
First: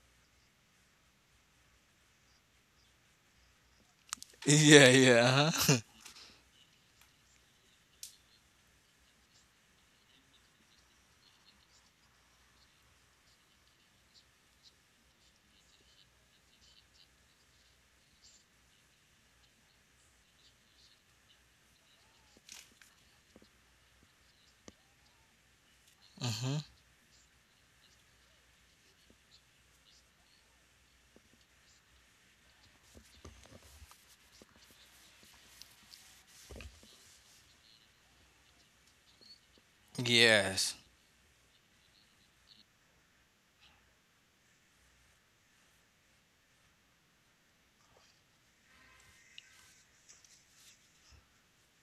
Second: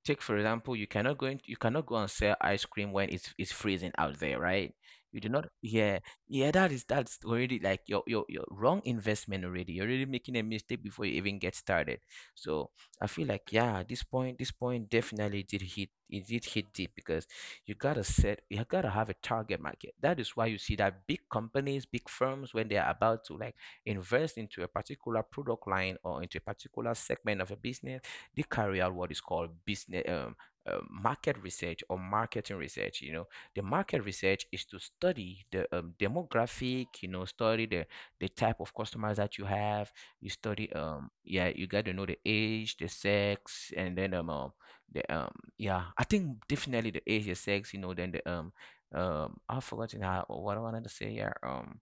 [SPEAKER 1] take, for example, you cannot go and sell ice cream when it's freezing out there, right?
[SPEAKER 2] Yeah.
[SPEAKER 1] you do not
[SPEAKER 2] Yeah.
[SPEAKER 1] Yeah, yeah, that's already like your wrong investment already. You're already making a mistake before you even get started. So I feel like, yeah, this point definitely did hit it did hit deep. Because you gotta set you gotta have a target market, that is why you see that big companies, big firms, when they are about to, like, invest into a particular product line or into a
[SPEAKER 2] Uh-huh.
[SPEAKER 1] particular segment of a business, they carry out what is called business market research or marketing research. You know, the market research is to study the demographic. You know, study the type of customers that you have. You study
[SPEAKER 2] Yes,
[SPEAKER 1] yeah, you got to know the age, the sex, and then the yeah, I think definitely the age, the sex, you know, then the I've forgotten how what I wanted to say. Yeah,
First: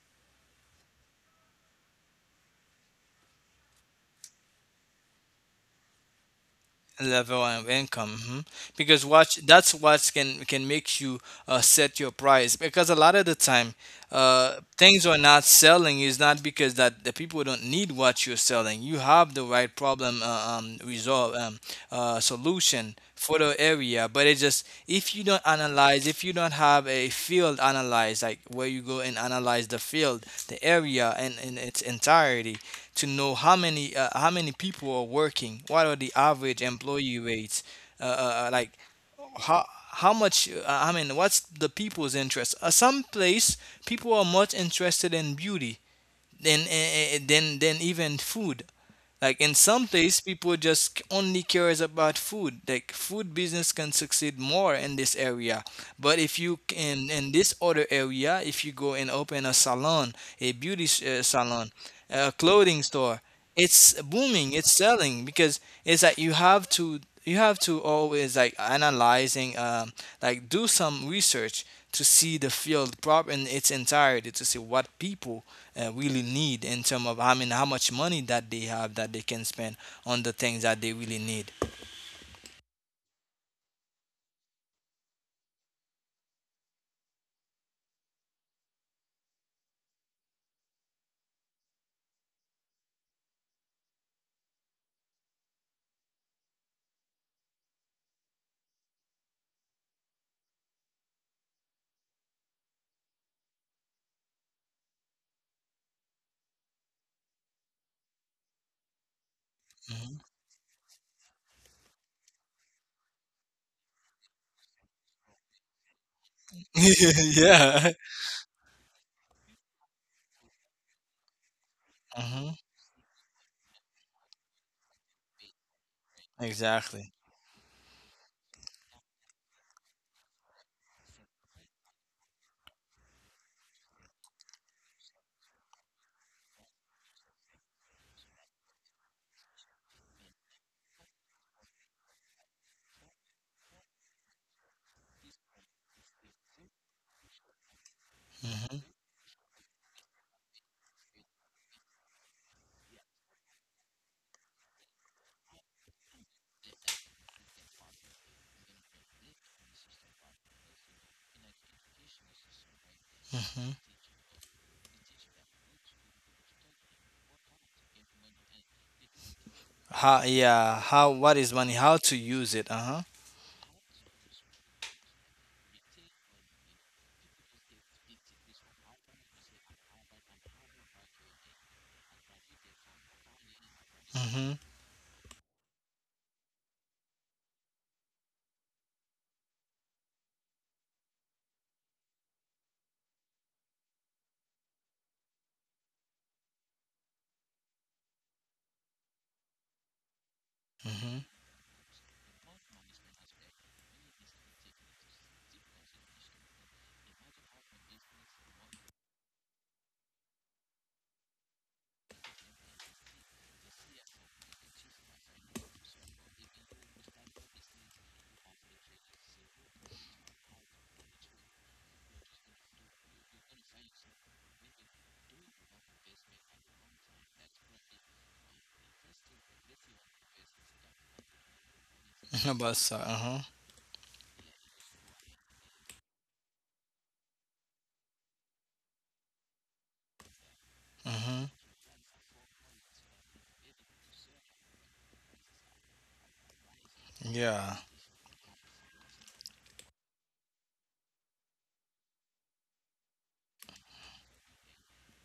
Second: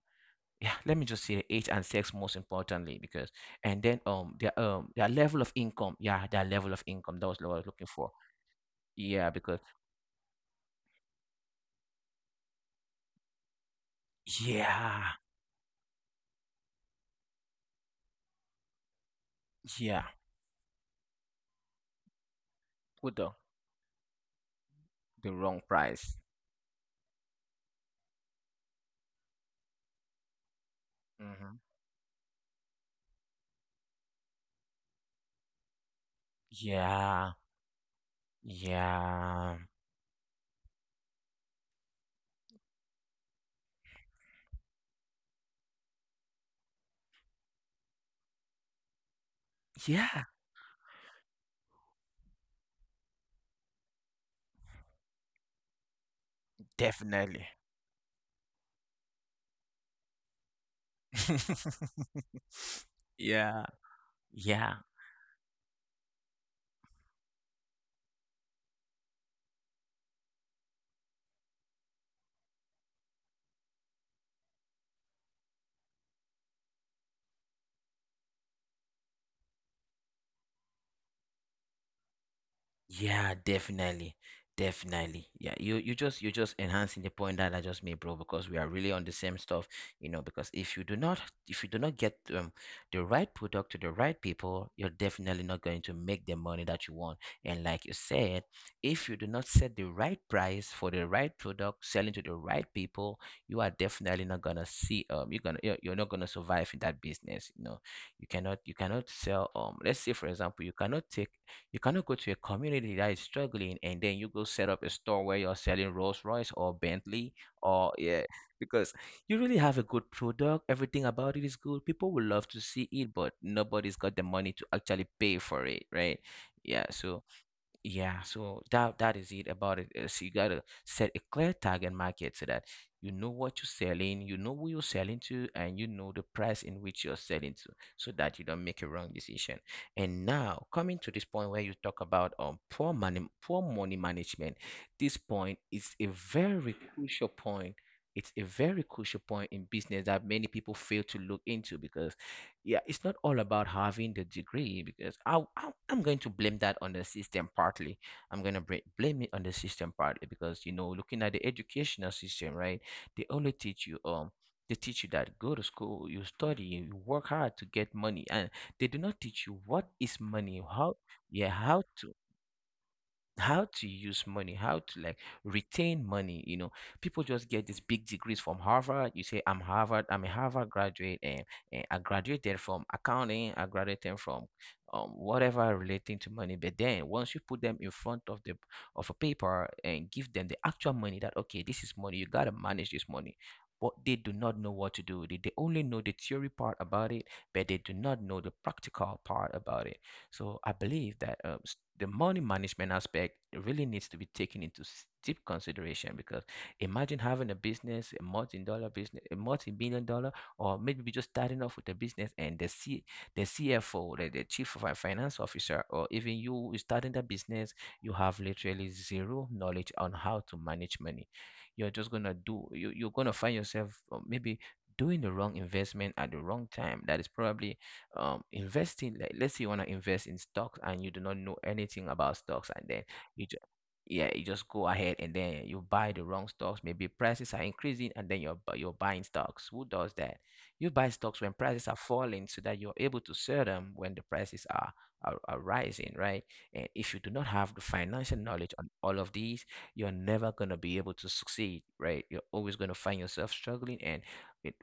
[SPEAKER 1] yeah, let me just say the age and sex. Most importantly, because and then their level of income, yeah, their level of income, that was
[SPEAKER 2] level
[SPEAKER 1] what I was
[SPEAKER 2] of
[SPEAKER 1] looking for.
[SPEAKER 2] income. Mhm. Because
[SPEAKER 1] Yeah,
[SPEAKER 2] what,
[SPEAKER 1] because
[SPEAKER 2] that's what can make you set your price. Because a lot of the time, things
[SPEAKER 1] yeah,
[SPEAKER 2] are not selling is not because that the people don't need what you're selling. You have the right
[SPEAKER 1] yeah,
[SPEAKER 2] problem, resolve solution
[SPEAKER 1] put the
[SPEAKER 2] for the area, but it just, if you
[SPEAKER 1] the
[SPEAKER 2] don't
[SPEAKER 1] wrong
[SPEAKER 2] analyze,
[SPEAKER 1] price.
[SPEAKER 2] if you don't have a field analyze, like where you go and analyze the field, the area, and
[SPEAKER 1] Hmm.
[SPEAKER 2] in its entirety, to know how many, how many people are working. What are the average employee
[SPEAKER 1] Yeah,
[SPEAKER 2] rates? Like
[SPEAKER 1] yeah,
[SPEAKER 2] how how much? I mean, what's the people's interest? Some place, people are much interested in beauty than, than even food. Like in some place,
[SPEAKER 1] yeah,
[SPEAKER 2] people just only cares about food. Like food business can succeed more in this area, but if you in
[SPEAKER 1] definitely.
[SPEAKER 2] this other area, if you go and open a salon a beauty salon, a clothing store.
[SPEAKER 1] Yeah,
[SPEAKER 2] It's booming.
[SPEAKER 1] yeah.
[SPEAKER 2] It's selling because it's like you have to always like analyzing, like do some research to see the field prop in its entirety to see what people really need in terms of I mean how much money that they have that they can spend on the things that they really need.
[SPEAKER 1] Yeah, definitely. Definitely. Yeah, you just enhancing the point that I just made, bro, because we are really on the same stuff. You know, because if you do not, get the right product to the right people, you're definitely not going to make the money that you want. And like you said, if you do not set the right price for the right product, selling to the right people, you are definitely not gonna see you're not gonna survive in that business. You know, you cannot sell, let's say
[SPEAKER 2] Mhm.
[SPEAKER 1] for example, you cannot go to a community that is struggling and then you go set up a store where you're selling Rolls Royce or Bentley, or,
[SPEAKER 2] Yeah.
[SPEAKER 1] yeah, because you really have a good product. Everything about it is good. People would love to
[SPEAKER 2] Hmm.
[SPEAKER 1] see it, but nobody's got the money to actually pay for it, right? Yeah,
[SPEAKER 2] Exactly.
[SPEAKER 1] so yeah, so that that is it about it. So you gotta set a clear tag and market so that you know what you're selling, you know who you're selling to, and you know the price in which you're selling to, so that you don't make a wrong decision. And now coming to this point where you talk about poor money management, this point is a very crucial point. It's a
[SPEAKER 2] Hmm.
[SPEAKER 1] very crucial point in business that many people fail to look into. Because yeah, it's not all about having the degree. Because I'm going to blame that on the system partly. I'm going to blame it on the system partly, because you know, looking at the educational system, right? They only
[SPEAKER 2] Hmm.
[SPEAKER 1] teach you they teach you that: go to school, you study, you work hard to get money, and they do not teach you what is
[SPEAKER 2] How?
[SPEAKER 1] money,
[SPEAKER 2] Yeah.
[SPEAKER 1] how.
[SPEAKER 2] How? What
[SPEAKER 1] Yeah,
[SPEAKER 2] is money?
[SPEAKER 1] how
[SPEAKER 2] How
[SPEAKER 1] to
[SPEAKER 2] to use it? Uh huh.
[SPEAKER 1] how to use money, how to, like, retain money. You know, people just get these big degrees from Harvard. You say, I'm a Harvard graduate, and I graduated from accounting, I graduated from
[SPEAKER 2] Hmm.
[SPEAKER 1] whatever relating to money. But then once you put them in front of the of a paper and give them the actual money, that, okay, this is money, you gotta manage this money. But they do not know what to do. They only know the theory part about it, but they do not know the practical part about it. So I
[SPEAKER 2] Mm-hmm.
[SPEAKER 1] believe that the money management aspect really needs to be taken into deep consideration. Because imagine having a business, a multi-dollar business, a multi-billion dollar, or maybe just starting off with a business, and the CFO, the chief of finance officer, or even you starting the business, you have literally zero knowledge on how to manage money. You're just gonna do. You're gonna find yourself maybe doing the wrong investment at the wrong time that is probably investing, like, let's say you want to invest in stocks and you do not know anything about
[SPEAKER 2] About
[SPEAKER 1] stocks, and
[SPEAKER 2] side.
[SPEAKER 1] then
[SPEAKER 2] Uh-huh.
[SPEAKER 1] you just yeah, you just go ahead and then you buy the wrong stocks. Maybe prices are increasing and then you're buying stocks. Who does that? You buy
[SPEAKER 2] Mm-hmm.
[SPEAKER 1] stocks when prices are falling so that you're able to sell them when the prices are are rising, right? And if you do not
[SPEAKER 2] Yeah.
[SPEAKER 1] have the financial knowledge on all of these, you're never going to be able to succeed, right? You're always going to find yourself struggling, and it,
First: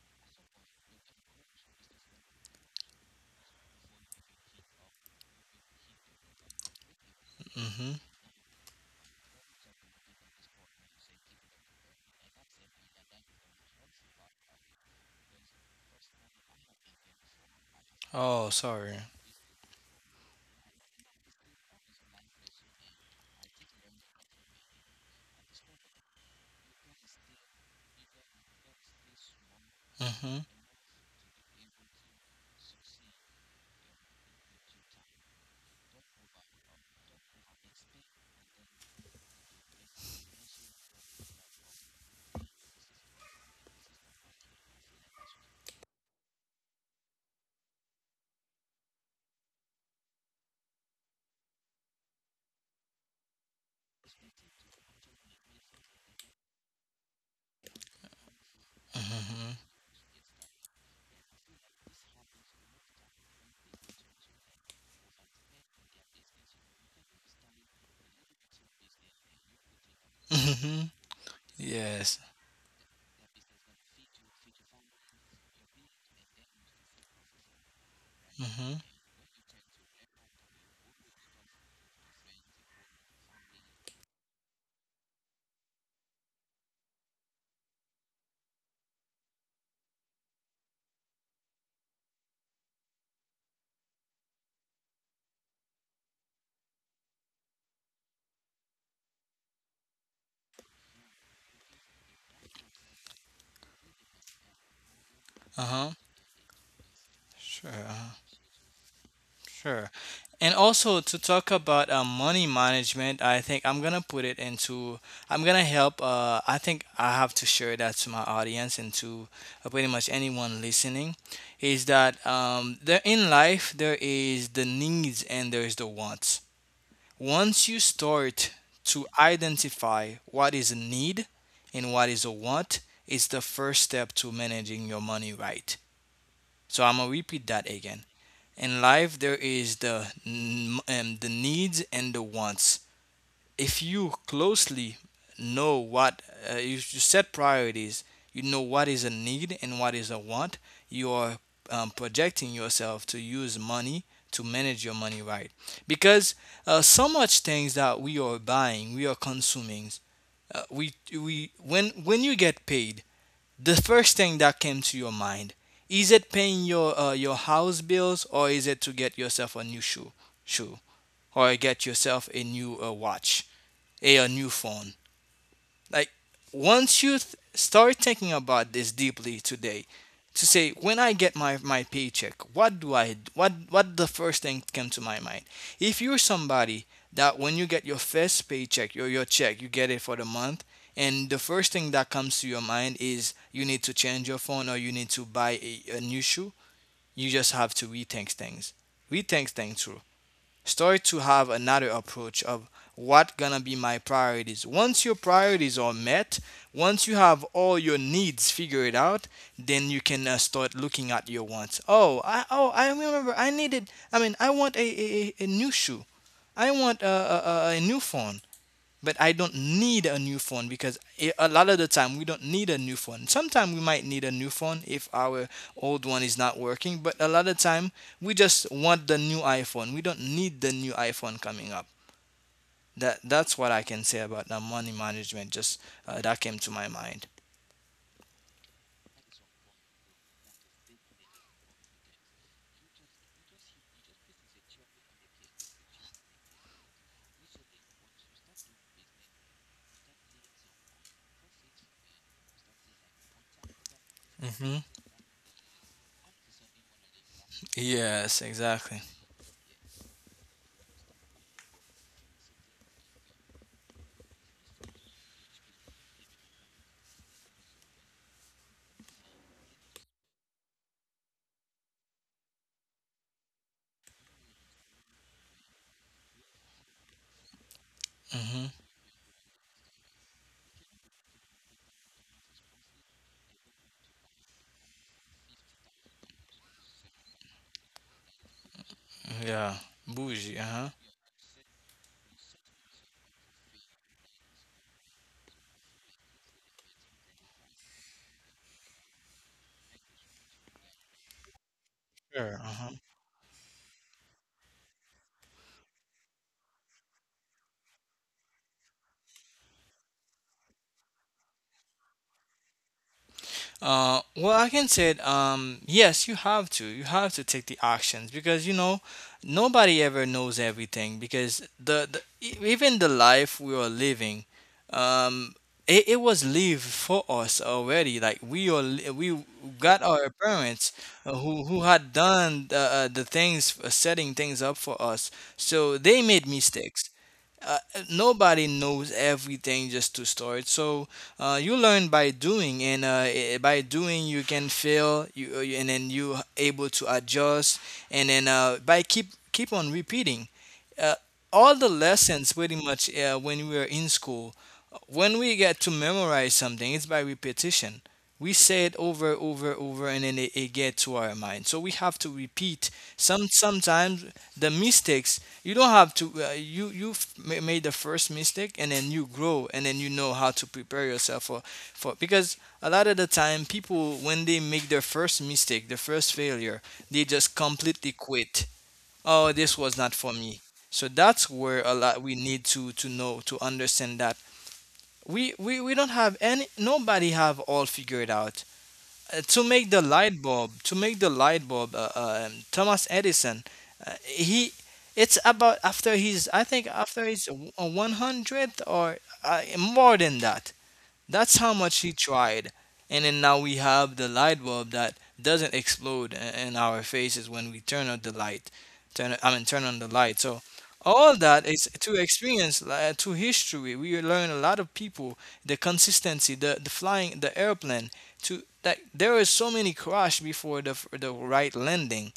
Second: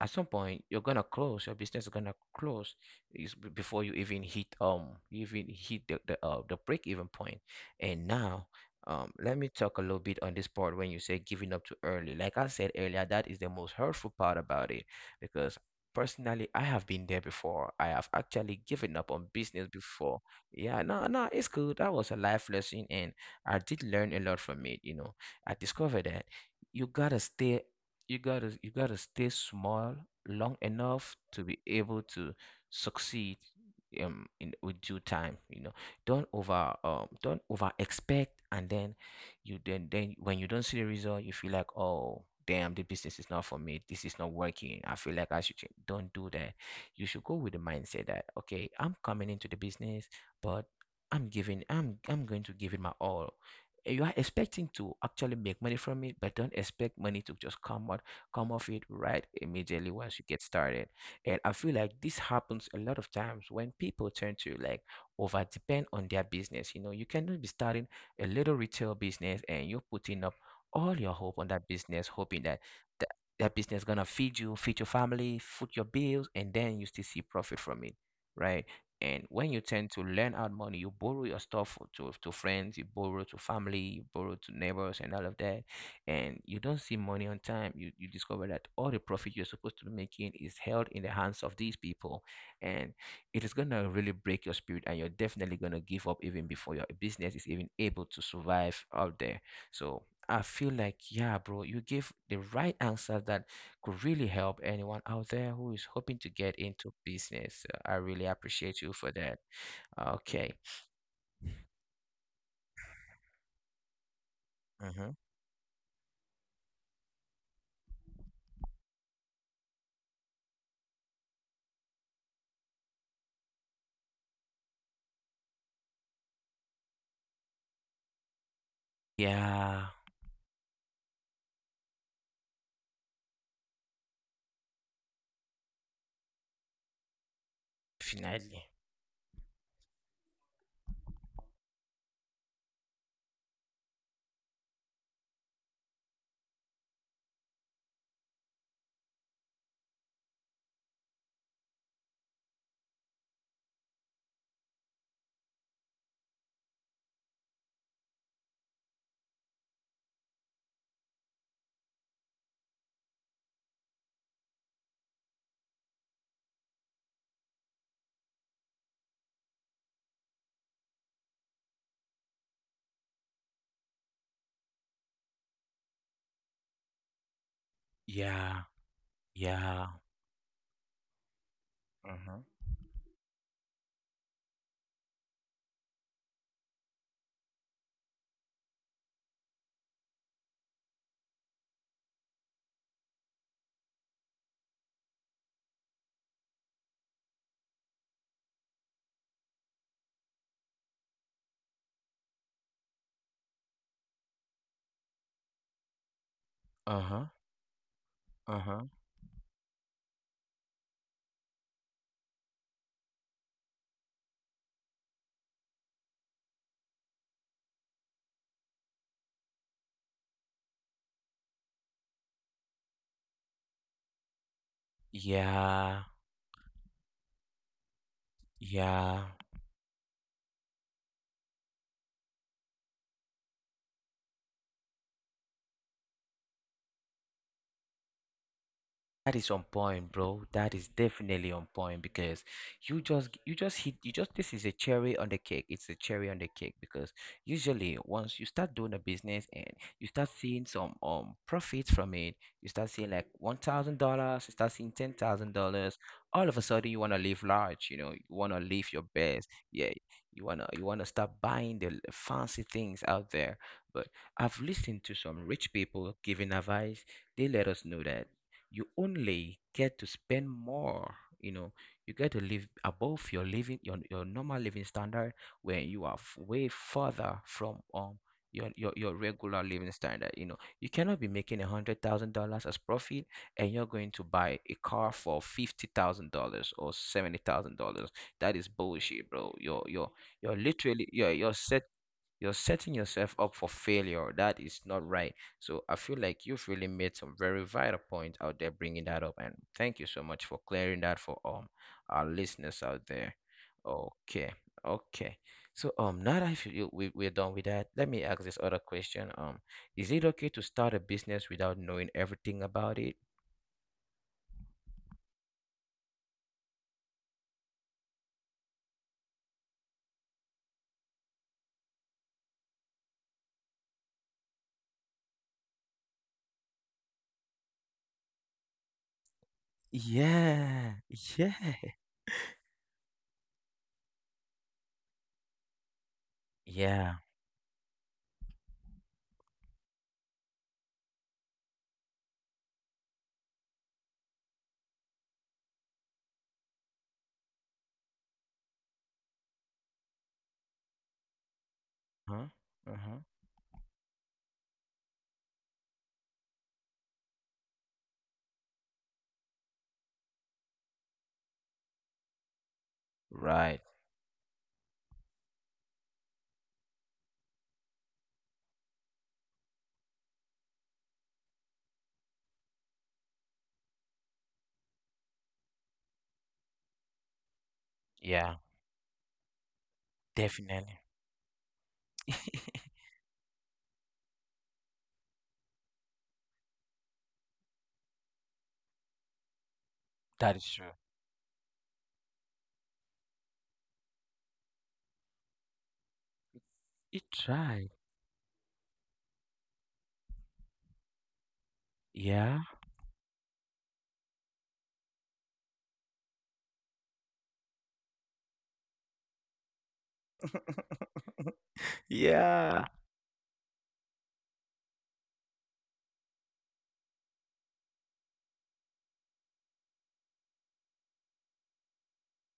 [SPEAKER 1] at some point you're gonna close. Your business is gonna close before you even hit the break even point.
[SPEAKER 2] Mm-hmm.
[SPEAKER 1] And now, let me talk a little bit on this part. When you say giving up too early, like I said earlier, that is the most hurtful part about it, because personally I have been there before. I have actually
[SPEAKER 2] Oh,
[SPEAKER 1] given up on
[SPEAKER 2] sorry.
[SPEAKER 1] business before. Yeah, no, no, it's good. That was a life lesson, and I did learn a lot from it, you know. I discovered that you gotta stay you gotta stay small long
[SPEAKER 2] Mm-hmm.
[SPEAKER 1] enough to be able to succeed in, with due time, you know. Don't over don't over expect, and then you then when you don't see the result you feel like, "Oh damn, the business is not for me, this is not working, I feel like I should change." Don't do that. You should go with the mindset that, okay, I'm coming into the business, but I'm going to give it my all. You are expecting to actually make money from it, but don't expect money to just come off it right immediately
[SPEAKER 2] Mm-hmm.
[SPEAKER 1] once you get started. And I feel like this happens a lot of times when people turn to, like, over depend on their business. You know, you cannot be starting a little retail business and you're putting up all your
[SPEAKER 2] Mm-hmm.
[SPEAKER 1] hope on that business, hoping that
[SPEAKER 2] Yes.
[SPEAKER 1] that, that business gonna feed you, feed your family, foot your bills, and then you still see profit from it, right?
[SPEAKER 2] Mm-hmm.
[SPEAKER 1] And when you tend to lend out money, you borrow your stuff to friends, you borrow to family, you borrow to neighbors, and all of that, and you don't see money on time. You discover that all the profit you're supposed to be making is held in the hands of these people, and it is gonna really break your spirit, and you're definitely gonna give up even before your business is even able to survive out there. So I feel like, yeah, bro, you gave the right answer that could really help anyone out there who is hoping to
[SPEAKER 2] Uh-huh.
[SPEAKER 1] get into business. I
[SPEAKER 2] Sure.
[SPEAKER 1] really
[SPEAKER 2] Uh-huh.
[SPEAKER 1] appreciate you for that.
[SPEAKER 2] Sure.
[SPEAKER 1] Okay.
[SPEAKER 2] And also to talk about money management, I think I'm gonna put it
[SPEAKER 1] Mm-hmm.
[SPEAKER 2] into. I'm gonna help. I think I have to share that to my audience and to pretty much anyone listening, is that there in life there is the needs and there is the wants. Once you start to
[SPEAKER 1] Yeah,
[SPEAKER 2] identify what is a need and what is a want, it's the first step to managing your money right. So I'm gonna repeat that again.
[SPEAKER 1] definitely.
[SPEAKER 2] In life, there is the needs and the wants. If you closely know what you, you set priorities. You know what is a need and what is a want. You are projecting yourself to use money to manage your money right, because so much things that we are buying we are consuming, we when you get paid the first thing that came to your mind is it paying your house bills, or is it to get yourself a new shoe shoe, or get yourself a new watch, a new phone. Like once you start
[SPEAKER 1] Yeah,
[SPEAKER 2] thinking about this deeply
[SPEAKER 1] yeah.
[SPEAKER 2] today, to say when I get my, my
[SPEAKER 1] Mm-hmm.
[SPEAKER 2] paycheck, what do I what the first thing came to my mind? If you're somebody that when you get your first paycheck, your check, you get it for the month, and the first thing that comes to your mind is you need to change your phone or you need to buy a new shoe, you just have to rethink things. Rethink things. Start to have another approach of what gonna be my priorities. Once your priorities are met,
[SPEAKER 1] Uh-huh.
[SPEAKER 2] once you have all your
[SPEAKER 1] Uh
[SPEAKER 2] needs
[SPEAKER 1] huh.
[SPEAKER 2] figured out, then you can start looking at your wants. Oh I oh I remember I needed I mean I want a new shoe. I want a new phone, but I don't need a new phone, because a lot of the time we don't need a new phone. Sometimes we might need a new phone if our
[SPEAKER 1] Yeah,
[SPEAKER 2] old one is not working, but a lot of time we just
[SPEAKER 1] yeah.
[SPEAKER 2] want the new iPhone. We don't need the new iPhone coming up. That that's what I can say about the money management. Just that came to my mind.
[SPEAKER 1] That is on point, bro. That is definitely on point, because you just hit you just this is a cherry on the cake. It's a cherry on the cake because usually once you start doing a business and you start seeing some profits from it, you start seeing like $1,000, you start seeing ten
[SPEAKER 2] Hmm.
[SPEAKER 1] thousand dollars. All of a sudden, you want to live large. You know, you want to
[SPEAKER 2] Yes,
[SPEAKER 1] live your
[SPEAKER 2] exactly.
[SPEAKER 1] best. Yeah, you wanna start buying the fancy things out there. But I've listened to some rich people giving advice. They let us know that you only get to spend more, you know, you get to live above your normal living standard when you are way further from
[SPEAKER 2] Hmm.
[SPEAKER 1] your regular living standard. You know, you cannot be making $100,000 as profit and you're going to buy a car for $50,000 or $70,000. That is bullshit, bro.
[SPEAKER 2] Yeah, bougie. Uh huh.
[SPEAKER 1] You're set you're setting yourself up for failure. That is not right. So I feel like you've really made some very vital point out there bringing that up. And thank you so much for clearing that for our
[SPEAKER 2] Sure.
[SPEAKER 1] listeners
[SPEAKER 2] Uh
[SPEAKER 1] out
[SPEAKER 2] huh.
[SPEAKER 1] there. Okay, okay. So now that we we're done with that, let me ask this other question. Is it okay to start a business without knowing everything about it?
[SPEAKER 2] Well, I can say it, yes, you have to. You have to take the actions, because you know nobody ever knows everything. Because the, even the life we are living, um, it, it was lived for us already. Like we are, we got our
[SPEAKER 1] Yeah,
[SPEAKER 2] parents
[SPEAKER 1] yeah.
[SPEAKER 2] who had done the things, setting things up for us. So they made
[SPEAKER 1] Yeah.
[SPEAKER 2] mistakes, uh, nobody knows everything just to start. So you learn by doing, and by doing you can fail, you and then you able to adjust, and then by keep keep on repeating. Uh, all the
[SPEAKER 1] Huh?
[SPEAKER 2] lessons pretty
[SPEAKER 1] Uh-huh.
[SPEAKER 2] much when we are in school, when we get to memorize something, it's by repetition. We say it over, over, over, and then it gets to our mind. So we have to repeat. Some
[SPEAKER 1] Right.
[SPEAKER 2] sometimes the mistakes you don't have to you you've made the first mistake and then you grow and then you know how to prepare yourself for, because a lot of the time people when they make their first mistake, the first failure, they just completely
[SPEAKER 1] Yeah,
[SPEAKER 2] quit. Oh, this was not for me.
[SPEAKER 1] definitely.
[SPEAKER 2] So that's where a lot we need to know to understand that we don't have any nobody have all figured out. To make the
[SPEAKER 1] That is
[SPEAKER 2] light
[SPEAKER 1] true.
[SPEAKER 2] bulb, to make the light bulb Thomas Edison, he it's about after he's I think
[SPEAKER 1] It
[SPEAKER 2] after he's
[SPEAKER 1] tried.
[SPEAKER 2] one 100th or more than that, that's how much he
[SPEAKER 1] Yeah.
[SPEAKER 2] tried. And then now we have the light bulb that doesn't explode in our faces when we turn on the light. Turn I mean turn on the light. So all that is to
[SPEAKER 1] Yeah.
[SPEAKER 2] experience, to history. We learn a lot of people, the consistency, the flying, the airplane. To that there is so many crash before the the right landing,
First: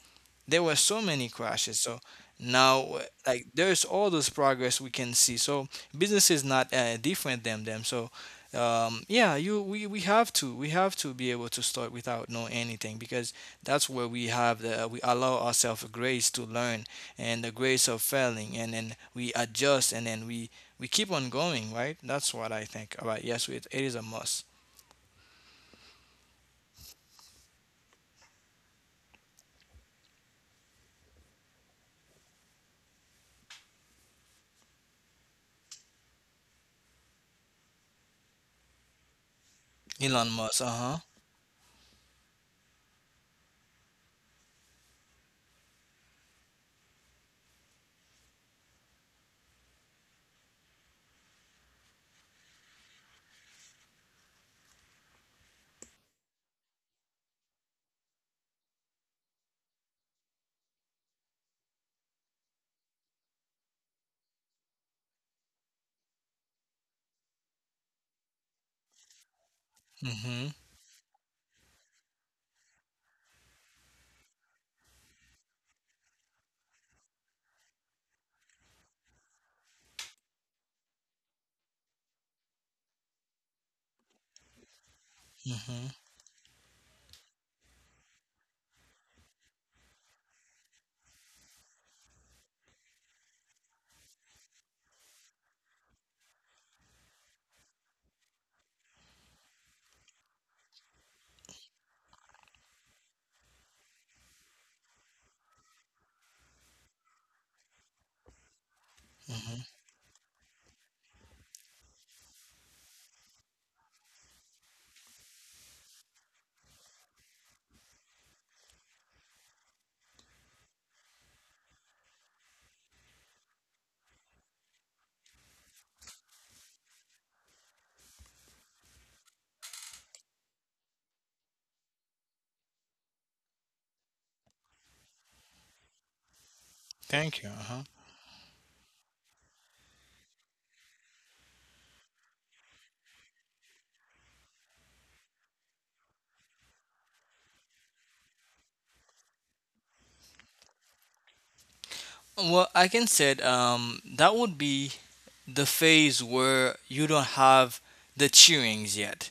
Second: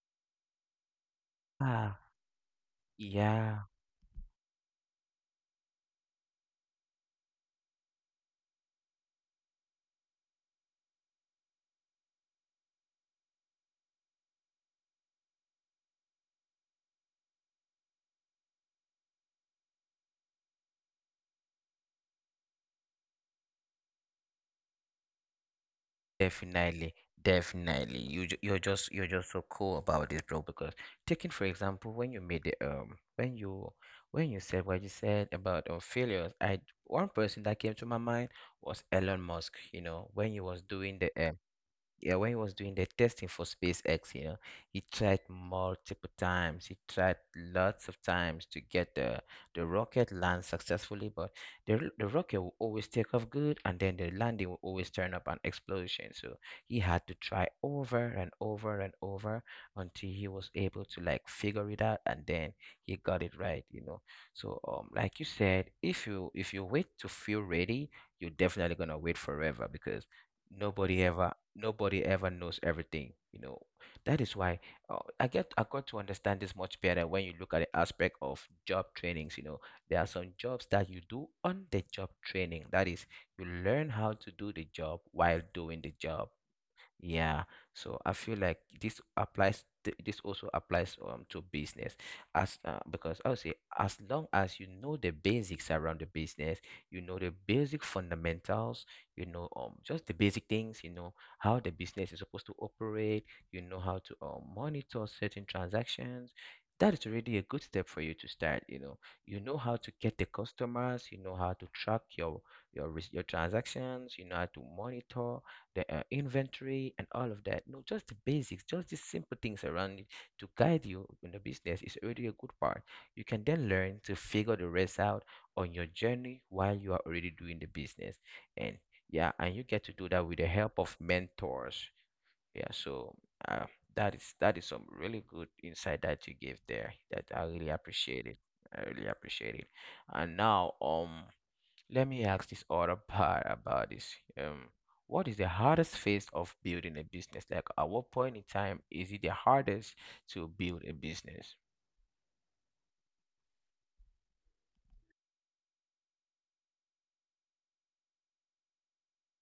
[SPEAKER 2] there were so many crashes. So
[SPEAKER 1] Ah,
[SPEAKER 2] now, like,
[SPEAKER 1] yeah.
[SPEAKER 2] there's all those progress we can see. So business is not different than them. So, yeah, you we have to be able to start without knowing anything, because that's where we have the we allow ourselves grace to learn and the grace of failing, and then we adjust and then we keep on going, right? That's what I think. All right, yes, it is a must.
[SPEAKER 1] Definitely. Definitely. You're just so cool about this, bro, because taking for example when you made the when you said what you said about failures, I one person that came to my mind was Elon Musk, you know,
[SPEAKER 2] Elon
[SPEAKER 1] when he
[SPEAKER 2] Musk.
[SPEAKER 1] was
[SPEAKER 2] Uh huh.
[SPEAKER 1] doing the yeah, when he was doing the testing for SpaceX, you know, he tried multiple times. He tried lots of times to get the rocket land successfully, but the rocket will always take off good, and then the landing will always turn up an explosion. So he had to try over and over and over until he was able to, like, figure it out, and then he got it right, you know. So like you said, if you wait to feel ready, you're definitely gonna wait forever, because
[SPEAKER 2] Mhm.
[SPEAKER 1] nobody ever nobody ever knows everything, you know. That is why, I got to understand this much better when you look at the aspect of job trainings. You know, there are some jobs that you do on the job training, that is, you learn how to do the job while doing the
[SPEAKER 2] Mhm.
[SPEAKER 1] job. Yeah, so I feel like This also applies to business, as because I would say, as long as you know the basics around the business, you know the basic fundamentals, you know just the basic things, you know how the business is supposed to operate, you know how to monitor certain transactions. That is already a good step for you to start. You know
[SPEAKER 2] Mhm.
[SPEAKER 1] how to get the customers. You know how to track your your transactions. You know how to monitor the inventory and all of that. No, just the basics, just the simple things around it to guide you in the business, is already a good part. You can then learn to figure the rest out on your journey while you are already doing the business. And yeah, and you get to do that with the help of mentors. Yeah, so uh, that is some really good insight that you gave there. That I
[SPEAKER 2] Thank you.
[SPEAKER 1] really
[SPEAKER 2] Uh huh.
[SPEAKER 1] appreciate it. I really appreciate it. And now, let me ask this other part about this. What is the hardest phase of building a business? Like, at what point in time is it the hardest to build a business?
[SPEAKER 2] Well, I can say that would be the phase where you don't have the cheerings yet.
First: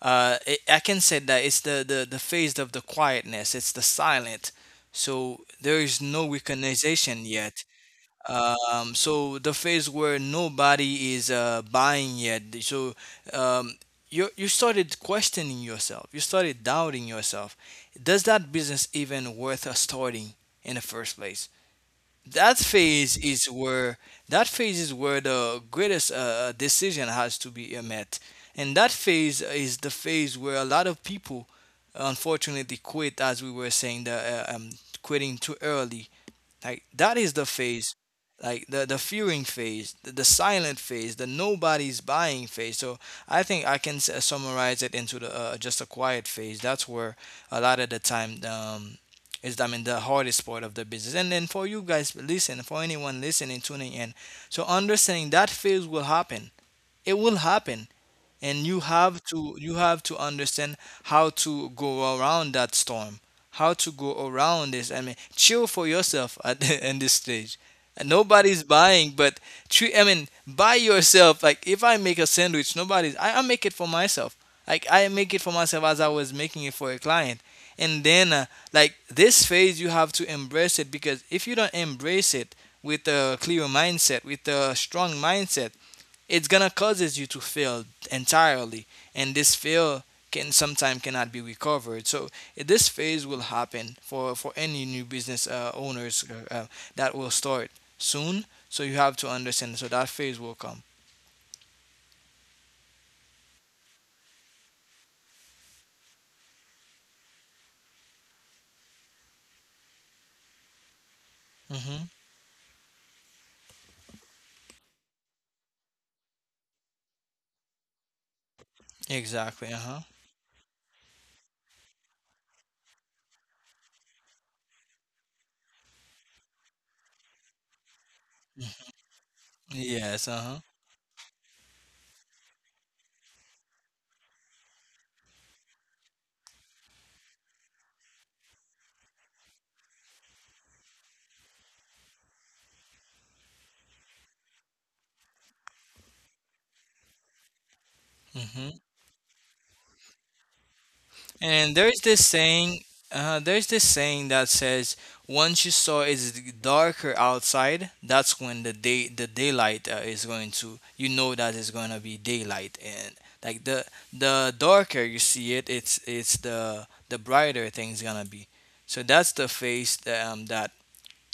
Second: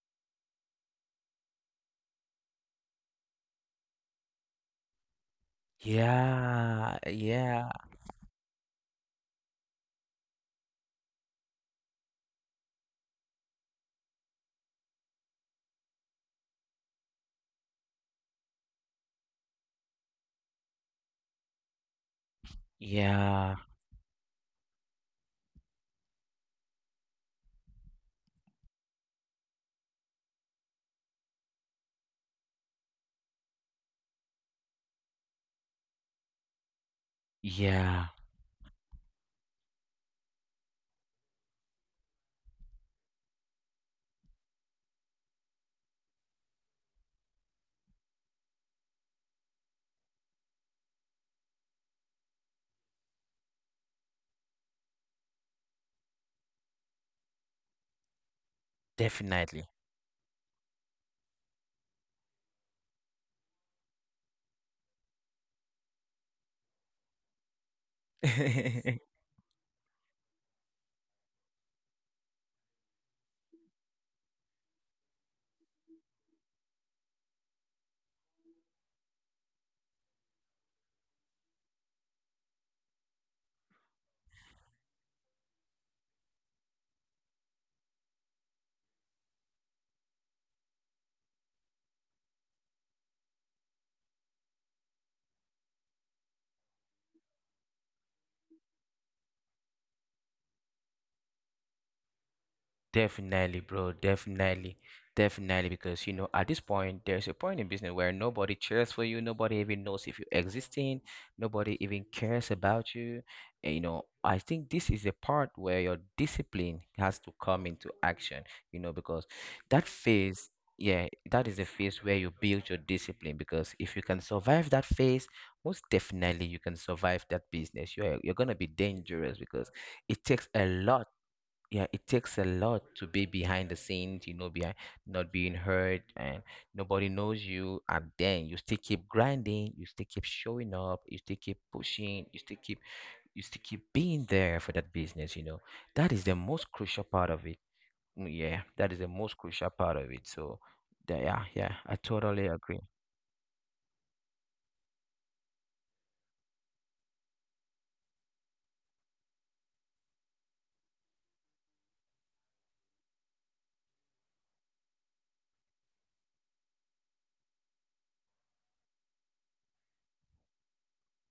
[SPEAKER 2] I can say that it's the phase of the quietness, it's the silent. So there is no
[SPEAKER 1] Yeah,
[SPEAKER 2] recognition yet.
[SPEAKER 1] yeah,
[SPEAKER 2] So the phase where nobody is buying yet. So um, you you started questioning yourself. You started doubting yourself. Does that business even worth us starting in the first place? that phase is
[SPEAKER 1] yeah,
[SPEAKER 2] where that phase is where the greatest decision has to be met, and that phase is the phase where a lot of people unfortunately quit, as we were saying, the quitting too early. Like that is the phase,
[SPEAKER 1] yeah,
[SPEAKER 2] like the fearing phase, the silent phase, the nobody's buying phase. So I think I can summarize it into the just a quiet phase. That's where a lot of the time is I mean the hardest part of the business. And then for you guys listening, for anyone listening, tuning in, so understanding that phase will happen. It will happen, and you have to you
[SPEAKER 1] definitely.
[SPEAKER 2] have to understand how to go around that storm, how to go around this I mean chill for yourself at the, in this stage and nobody's buying, but treat I mean buy yourself like if I make a sandwich nobody's I make it for myself, like I make it for myself as I was making it for a client. And then like this phase you have to embrace it, because if you don't embrace it with a clear mindset, with a strong mindset, it's gonna causes you to fail entirely, and this fail can sometimes cannot be recovered. So this phase will happen for any new business owners that will start soon, so you have to understand, so that phase will come.
[SPEAKER 1] Definitely, bro. Definitely. Definitely. Because, you know, at this point, there's a point in business where nobody cheers for you. Nobody even knows if you're existing.
[SPEAKER 2] Hmm.
[SPEAKER 1] Nobody even cares about you. And, you know, I think this is the part where your discipline has to come into action, you know, because
[SPEAKER 2] Exactly. Uh-huh.
[SPEAKER 1] that phase, yeah, that is the phase where you build your discipline. Because if you can survive that phase, most definitely you can survive that business. You're going to be dangerous, because
[SPEAKER 2] Yes.
[SPEAKER 1] it
[SPEAKER 2] Uh-huh.
[SPEAKER 1] takes a lot, yeah, it takes a lot to be behind the scenes, you know, behind not being heard and nobody knows you, and then you still keep showing up, you still keep being there for that business, you know. That is the most crucial part of it. Mm,
[SPEAKER 2] Hmm.
[SPEAKER 1] yeah, that is the most crucial part of it. So yeah,
[SPEAKER 2] And
[SPEAKER 1] yeah, I totally agree.
[SPEAKER 2] there's this saying that says, once you saw it's darker outside, that's when the day the daylight is going to, you know that it's going to be daylight. And like the darker you see it, it's the brighter things gonna be. So that's the phase that, that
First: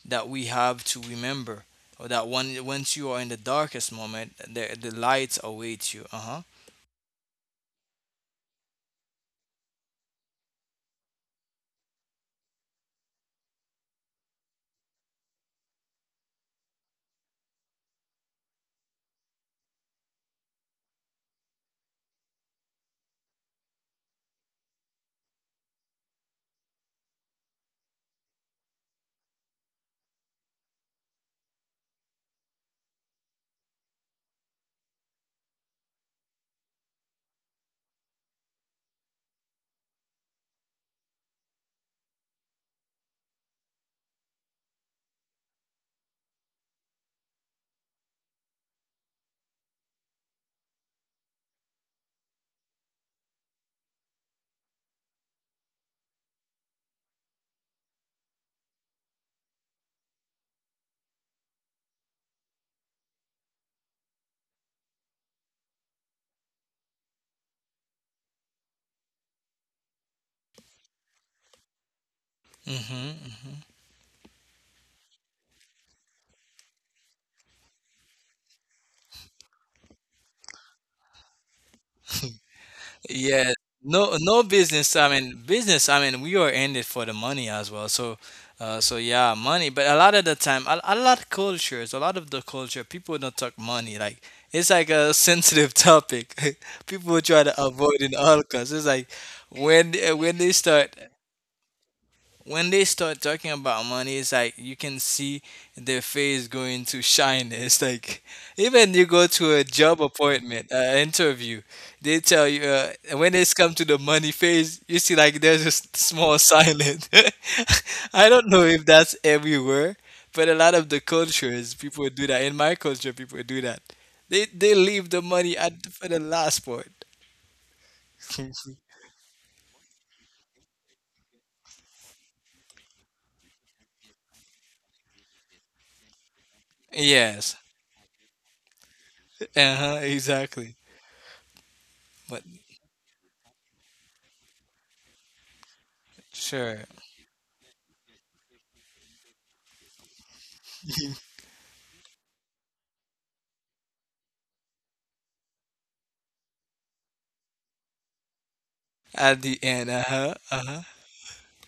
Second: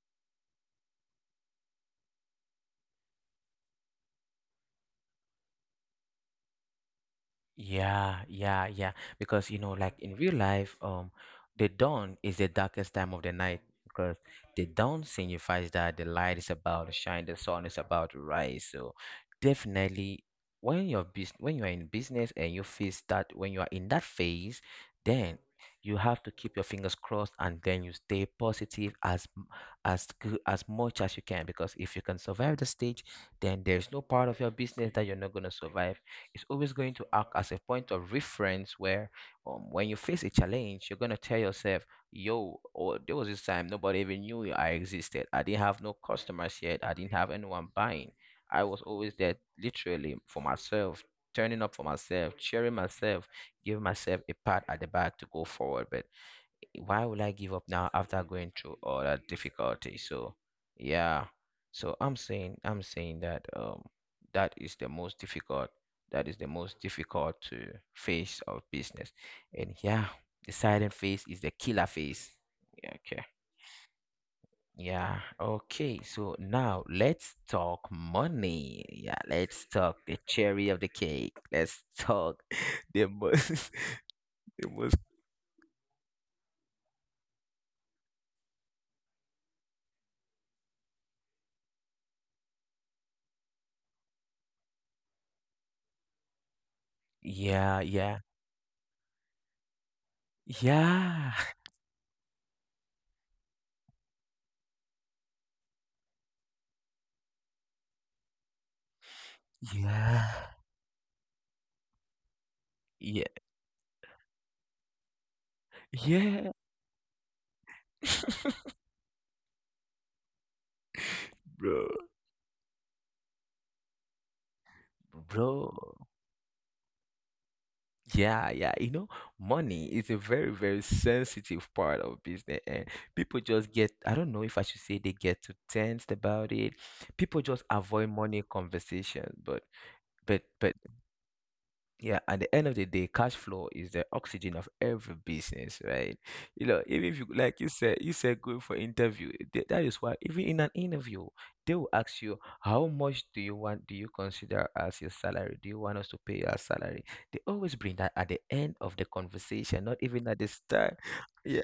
[SPEAKER 2] that we have to remember, or that one once you are in the darkest moment, the lights await you. Uh huh.
[SPEAKER 1] Yeah, yeah, yeah. Because, you know, like in real life, the dawn is the darkest time of the night, because the dawn signifies that the light is about to shine, the sun is about to rise. So definitely, when you're bus when you are in business and you face that, when you are in that phase, then you have to keep your fingers crossed and then you stay positive as as good as much as you can, because if you can survive the stage, then there's no part of your business that you're not gonna survive. Is always going to act as a point of reference where, when you face a challenge, you're going to tell yourself, yo, or there was this time nobody even knew I existed. I didn't have no customers yet. I didn't have anyone buying. I was always there literally for myself, turning up for myself, cheering myself, giving myself a pat at the back to go forward. But why would I give up now after going through all that difficulty? So yeah. So I'm saying that that is the most difficult that is the most difficult to phase of business. And yeah, the silent phase is the killer phase. Yeah,
[SPEAKER 2] Mhm.
[SPEAKER 1] okay.
[SPEAKER 2] Mhm.
[SPEAKER 1] Yeah. Okay. So now let's talk money. Yeah, let's talk the cherry of the cake. Let's talk the
[SPEAKER 2] Yeah,
[SPEAKER 1] most
[SPEAKER 2] no, no
[SPEAKER 1] the most
[SPEAKER 2] business. I mean, business. I mean, we are in it for the money as well. So, so yeah, money. But a lot of the time, a lot of cultures, a lot of the culture, people don't talk money. Like it's like a sensitive topic. People try to
[SPEAKER 1] Yeah,
[SPEAKER 2] avoid in
[SPEAKER 1] yeah.
[SPEAKER 2] all costs. It's like when they start
[SPEAKER 1] Yeah.
[SPEAKER 2] when they start talking about money, it's like you can see their face going to shyness. Like even you go to a job
[SPEAKER 1] Yeah.
[SPEAKER 2] appointment, interview, they tell you
[SPEAKER 1] Yeah.
[SPEAKER 2] when it's come to the money phase, you see like there's a small
[SPEAKER 1] Yeah.
[SPEAKER 2] silence. I don't know if that's everywhere, but a lot of the cultures
[SPEAKER 1] Bro.
[SPEAKER 2] people do that. In my culture, people do that. They leave the money at
[SPEAKER 1] Bro.
[SPEAKER 2] for the last part.
[SPEAKER 1] Yeah, yeah. You know, money is a very, very sensitive part of business. And people just get, I don't know if I should say they get too tensed about it. People
[SPEAKER 2] Yes.
[SPEAKER 1] just avoid money conversations. But
[SPEAKER 2] Uh huh.
[SPEAKER 1] but
[SPEAKER 2] Exactly.
[SPEAKER 1] but yeah,
[SPEAKER 2] But
[SPEAKER 1] at the end of the day, cash flow is the oxygen of every business, right? You
[SPEAKER 2] sure.
[SPEAKER 1] know, even if you like you said going for interview. That is why even in an interview, they will ask you how much do you want, do you consider as your salary? Do you want us to pay your salary? They always bring that at the end of the
[SPEAKER 2] At the end,
[SPEAKER 1] conversation, not
[SPEAKER 2] uh
[SPEAKER 1] even
[SPEAKER 2] huh,
[SPEAKER 1] at the
[SPEAKER 2] uh huh.
[SPEAKER 1] start. Yeah,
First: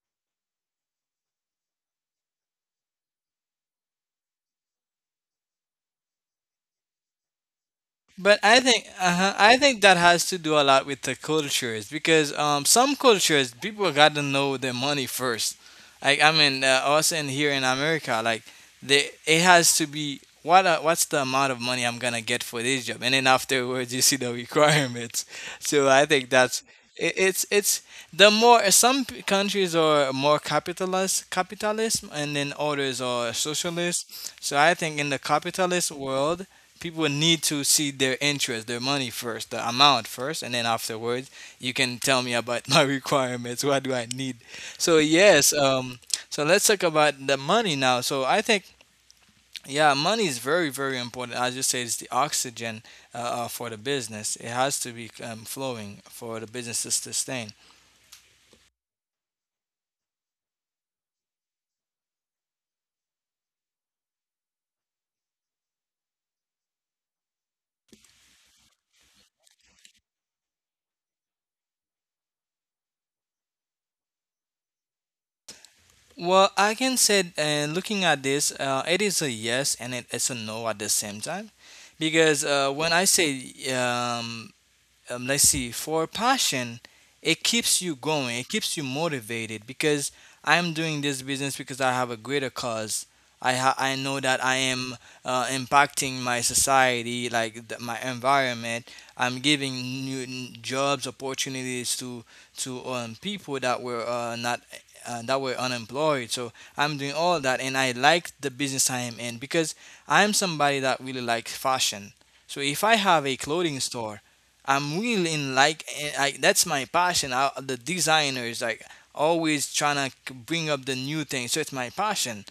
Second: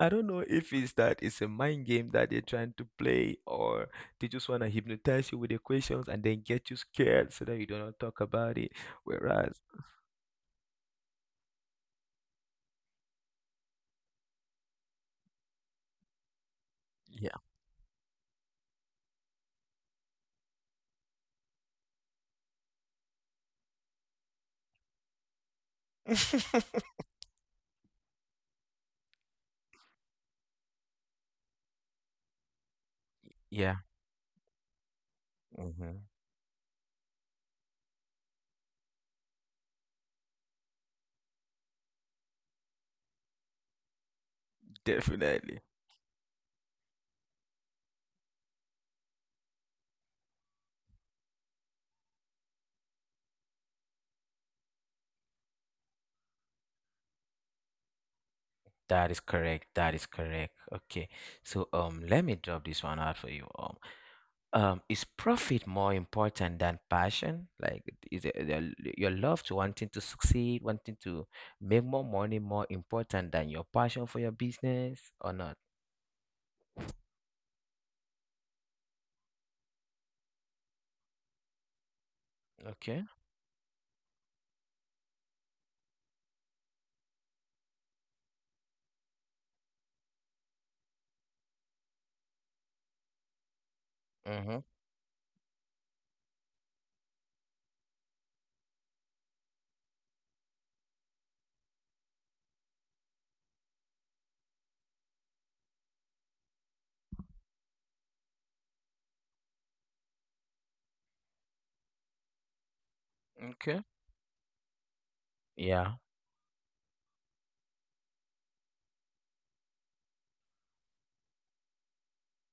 [SPEAKER 1] I don't know if it's that it's a mind game that they're trying to play, or they just want to hypnotize you with the questions and then get you scared so that you don't talk
[SPEAKER 2] But
[SPEAKER 1] about it. Whereas
[SPEAKER 2] I think that has to do a lot with the cultures because some cultures people got to know their money first. Us in
[SPEAKER 1] yeah.
[SPEAKER 2] here in America, like they it has to be what what's the amount of money I'm gonna get for this job, and then afterwards you see the requirements. So I think that's it's the more some countries are more capitalist capitalism, and then others are
[SPEAKER 1] Yeah.
[SPEAKER 2] socialist. So I think in the capitalist
[SPEAKER 1] Hmm.
[SPEAKER 2] world people will need to see their interest, their money first, the amount first, and then afterwards you can tell me about my requirements. What do I need? So yes,
[SPEAKER 1] Definitely.
[SPEAKER 2] so let's talk about the money now. So I think yeah, money is very very important. As you say, it's the oxygen for the business. It has to be flowing for the business to sustain.
[SPEAKER 1] That is correct. That is correct. Okay. So let me drop this one out for you. Um, is profit more important than passion? Like is it, your love to wanting to succeed, wanting to make more money more important than your passion for your business or not?
[SPEAKER 2] Well, I can say, looking at this, it is a yes and it is a no at the same time, because when
[SPEAKER 1] Okay.
[SPEAKER 2] I say let's see. For a passion, it keeps you going, it keeps you motivated because I'm doing this business because I have a greater cause. I know that I
[SPEAKER 1] Mhm.
[SPEAKER 2] am impacting my society, like my environment. I'm giving new jobs opportunities to people that were not that were unemployed. So I'm doing all that and I like the business I am in because I'm somebody that really likes fashion, so if I have a clothing
[SPEAKER 1] Okay.
[SPEAKER 2] store, I'm really in, like
[SPEAKER 1] Yeah.
[SPEAKER 2] that's my passion. The designers like always trying to bring up the new thing, so it's my passion.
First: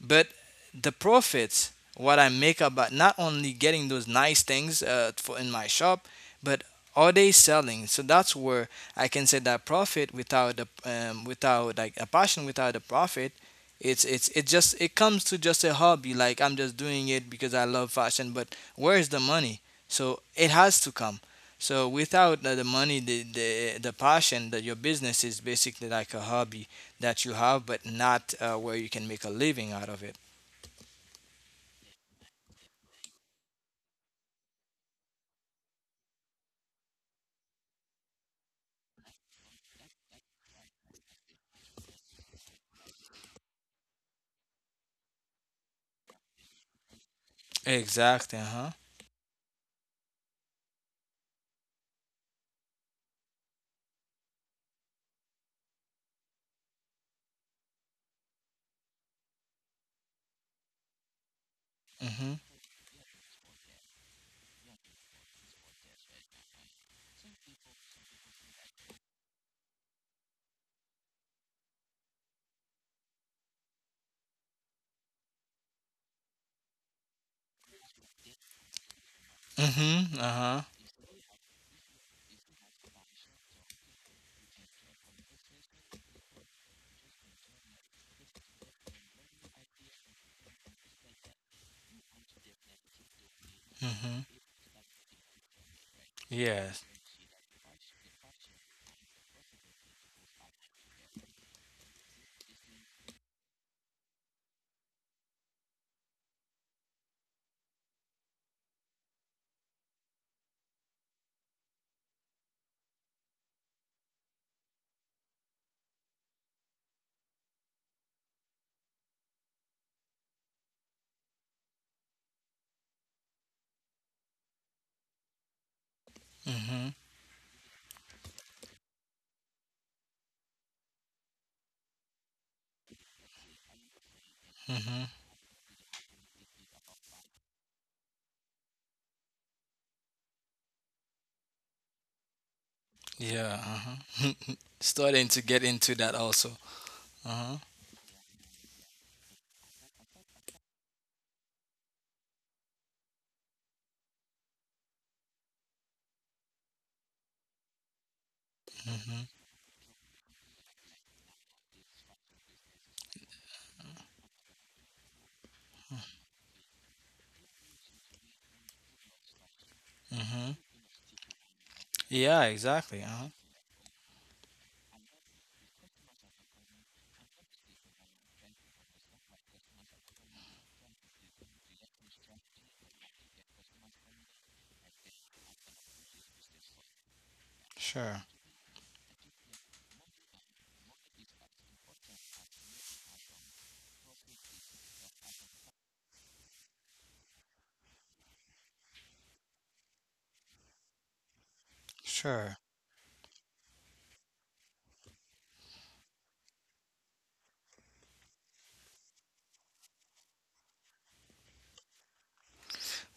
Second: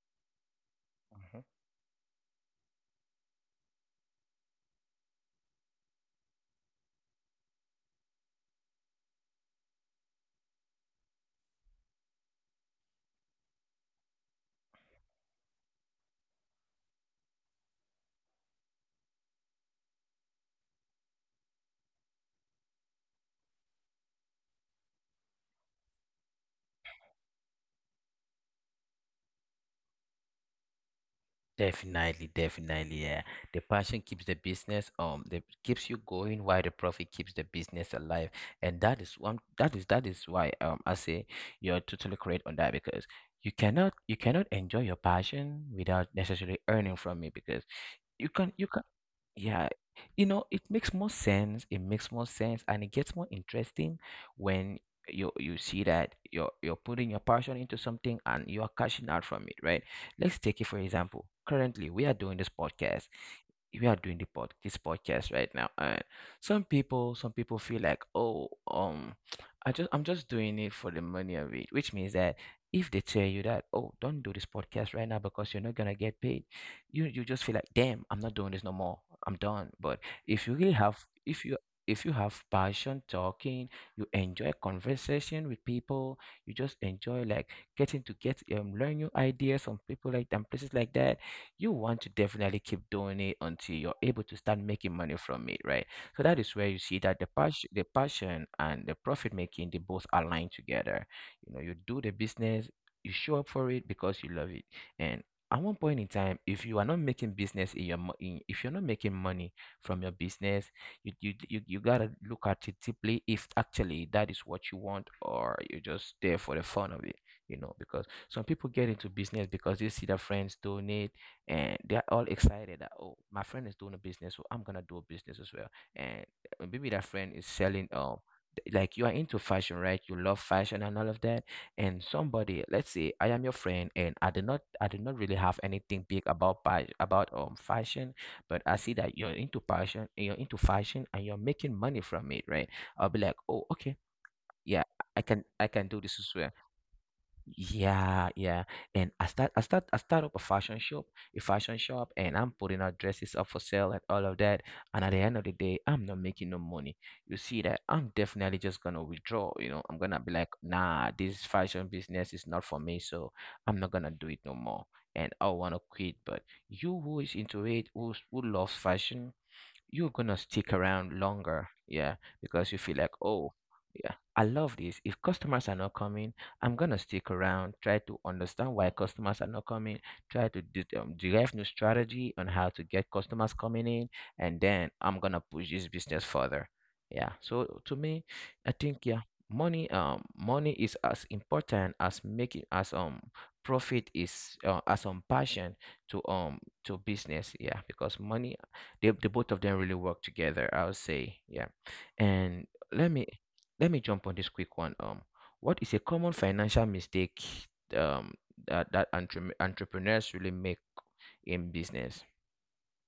[SPEAKER 2] But the profits, what I make about, not only getting those nice things for in my shop, but are they selling? So that's where I can say that profit without the without, like, a passion without a profit, it comes to just a hobby, like I'm just doing it because I love fashion, but where is the money? So it has to come. So without the money, the passion that your business is basically like a hobby that you have, but not where you can make a living out of it.
[SPEAKER 1] Definitely, definitely, yeah. The passion keeps the business the keeps you going, while the profit keeps the business alive. And that is one, that is why I say you're totally correct on that because you cannot enjoy your passion without necessarily earning from it because
[SPEAKER 2] Exactly. Uh huh.
[SPEAKER 1] you can yeah, you know, it makes more sense. It makes more sense, and it gets more interesting when you see that you're putting your passion into something and you are cashing out from it, right? Let's take it for example.
[SPEAKER 2] Mhm.
[SPEAKER 1] Currently, we are doing this podcast. We are doing the pod this podcast right now, and some people feel like, oh, I'm just doing it for the money of it, which means that if they tell you that, oh, don't do this podcast right now because you're not gonna get paid, you just feel like, damn, I'm not doing this no more. I'm done.
[SPEAKER 2] Mhm. Uh
[SPEAKER 1] But
[SPEAKER 2] huh.
[SPEAKER 1] if you really have, if you have passion talking, you enjoy conversation with people, you just enjoy, like, getting to get learn new ideas from people, like, and places like that, you want to definitely keep doing it until you're
[SPEAKER 2] Mhm.
[SPEAKER 1] able to start making money from it, right? So that is where
[SPEAKER 2] Yes.
[SPEAKER 1] you see that the passion and the profit making, they both align together. You know, you do the business, you show up for it because you love it. And at one point in time, if you are not making business in your if you're not making money from your business, you you gotta look at it deeply if actually that is what you want, or you're just there for the fun of it, you know. Because some people get into business because they see their friends doing it, and they're all excited that, oh, my friend is doing a business, so I'm gonna do a business as well. And
[SPEAKER 2] Mhm.
[SPEAKER 1] maybe that friend is selling like you are into fashion, right? You love fashion and all of that. And somebody, let's say I am your friend, and I do
[SPEAKER 2] Mhm.
[SPEAKER 1] not really have anything big about fashion, but I see that you're into fashion, and you're making money from it, right? I'll be like,
[SPEAKER 2] Yeah.
[SPEAKER 1] oh,
[SPEAKER 2] Uh huh.
[SPEAKER 1] okay, yeah,
[SPEAKER 2] Starting to get
[SPEAKER 1] I
[SPEAKER 2] into
[SPEAKER 1] can do
[SPEAKER 2] that
[SPEAKER 1] this as
[SPEAKER 2] also.
[SPEAKER 1] well.
[SPEAKER 2] Uh huh.
[SPEAKER 1] Yeah, yeah. And I start up a fashion shop, and I'm putting out dresses up for sale and all of that. And at the end of the day, I'm not making no money. You see that I'm definitely just
[SPEAKER 2] Mhm.
[SPEAKER 1] gonna withdraw, you know. I'm gonna be like, nah, this fashion business is not for me, so I'm not gonna do it no more. And I wanna quit. But you who is into it, who loves fashion, you're
[SPEAKER 2] Mhm.
[SPEAKER 1] gonna stick around longer,
[SPEAKER 2] Yeah.
[SPEAKER 1] yeah,
[SPEAKER 2] Exactly.
[SPEAKER 1] because
[SPEAKER 2] Uh
[SPEAKER 1] you feel
[SPEAKER 2] huh.
[SPEAKER 1] like, oh, yeah, I love this. If customers are not coming, I'm gonna stick around, try to understand why customers are not coming, try to derive new strategy on how to get customers coming in, and then I'm gonna push this business further. Yeah. So to
[SPEAKER 2] Sure.
[SPEAKER 1] me, I think, yeah, money, money is as important as making as profit is, as passion to um to business. Yeah, because money, the both of them really work together, I would say. Yeah.
[SPEAKER 2] Sure.
[SPEAKER 1] And let me let me jump on this quick one. What is a common financial mistake um that, that entrepreneurs really make in business?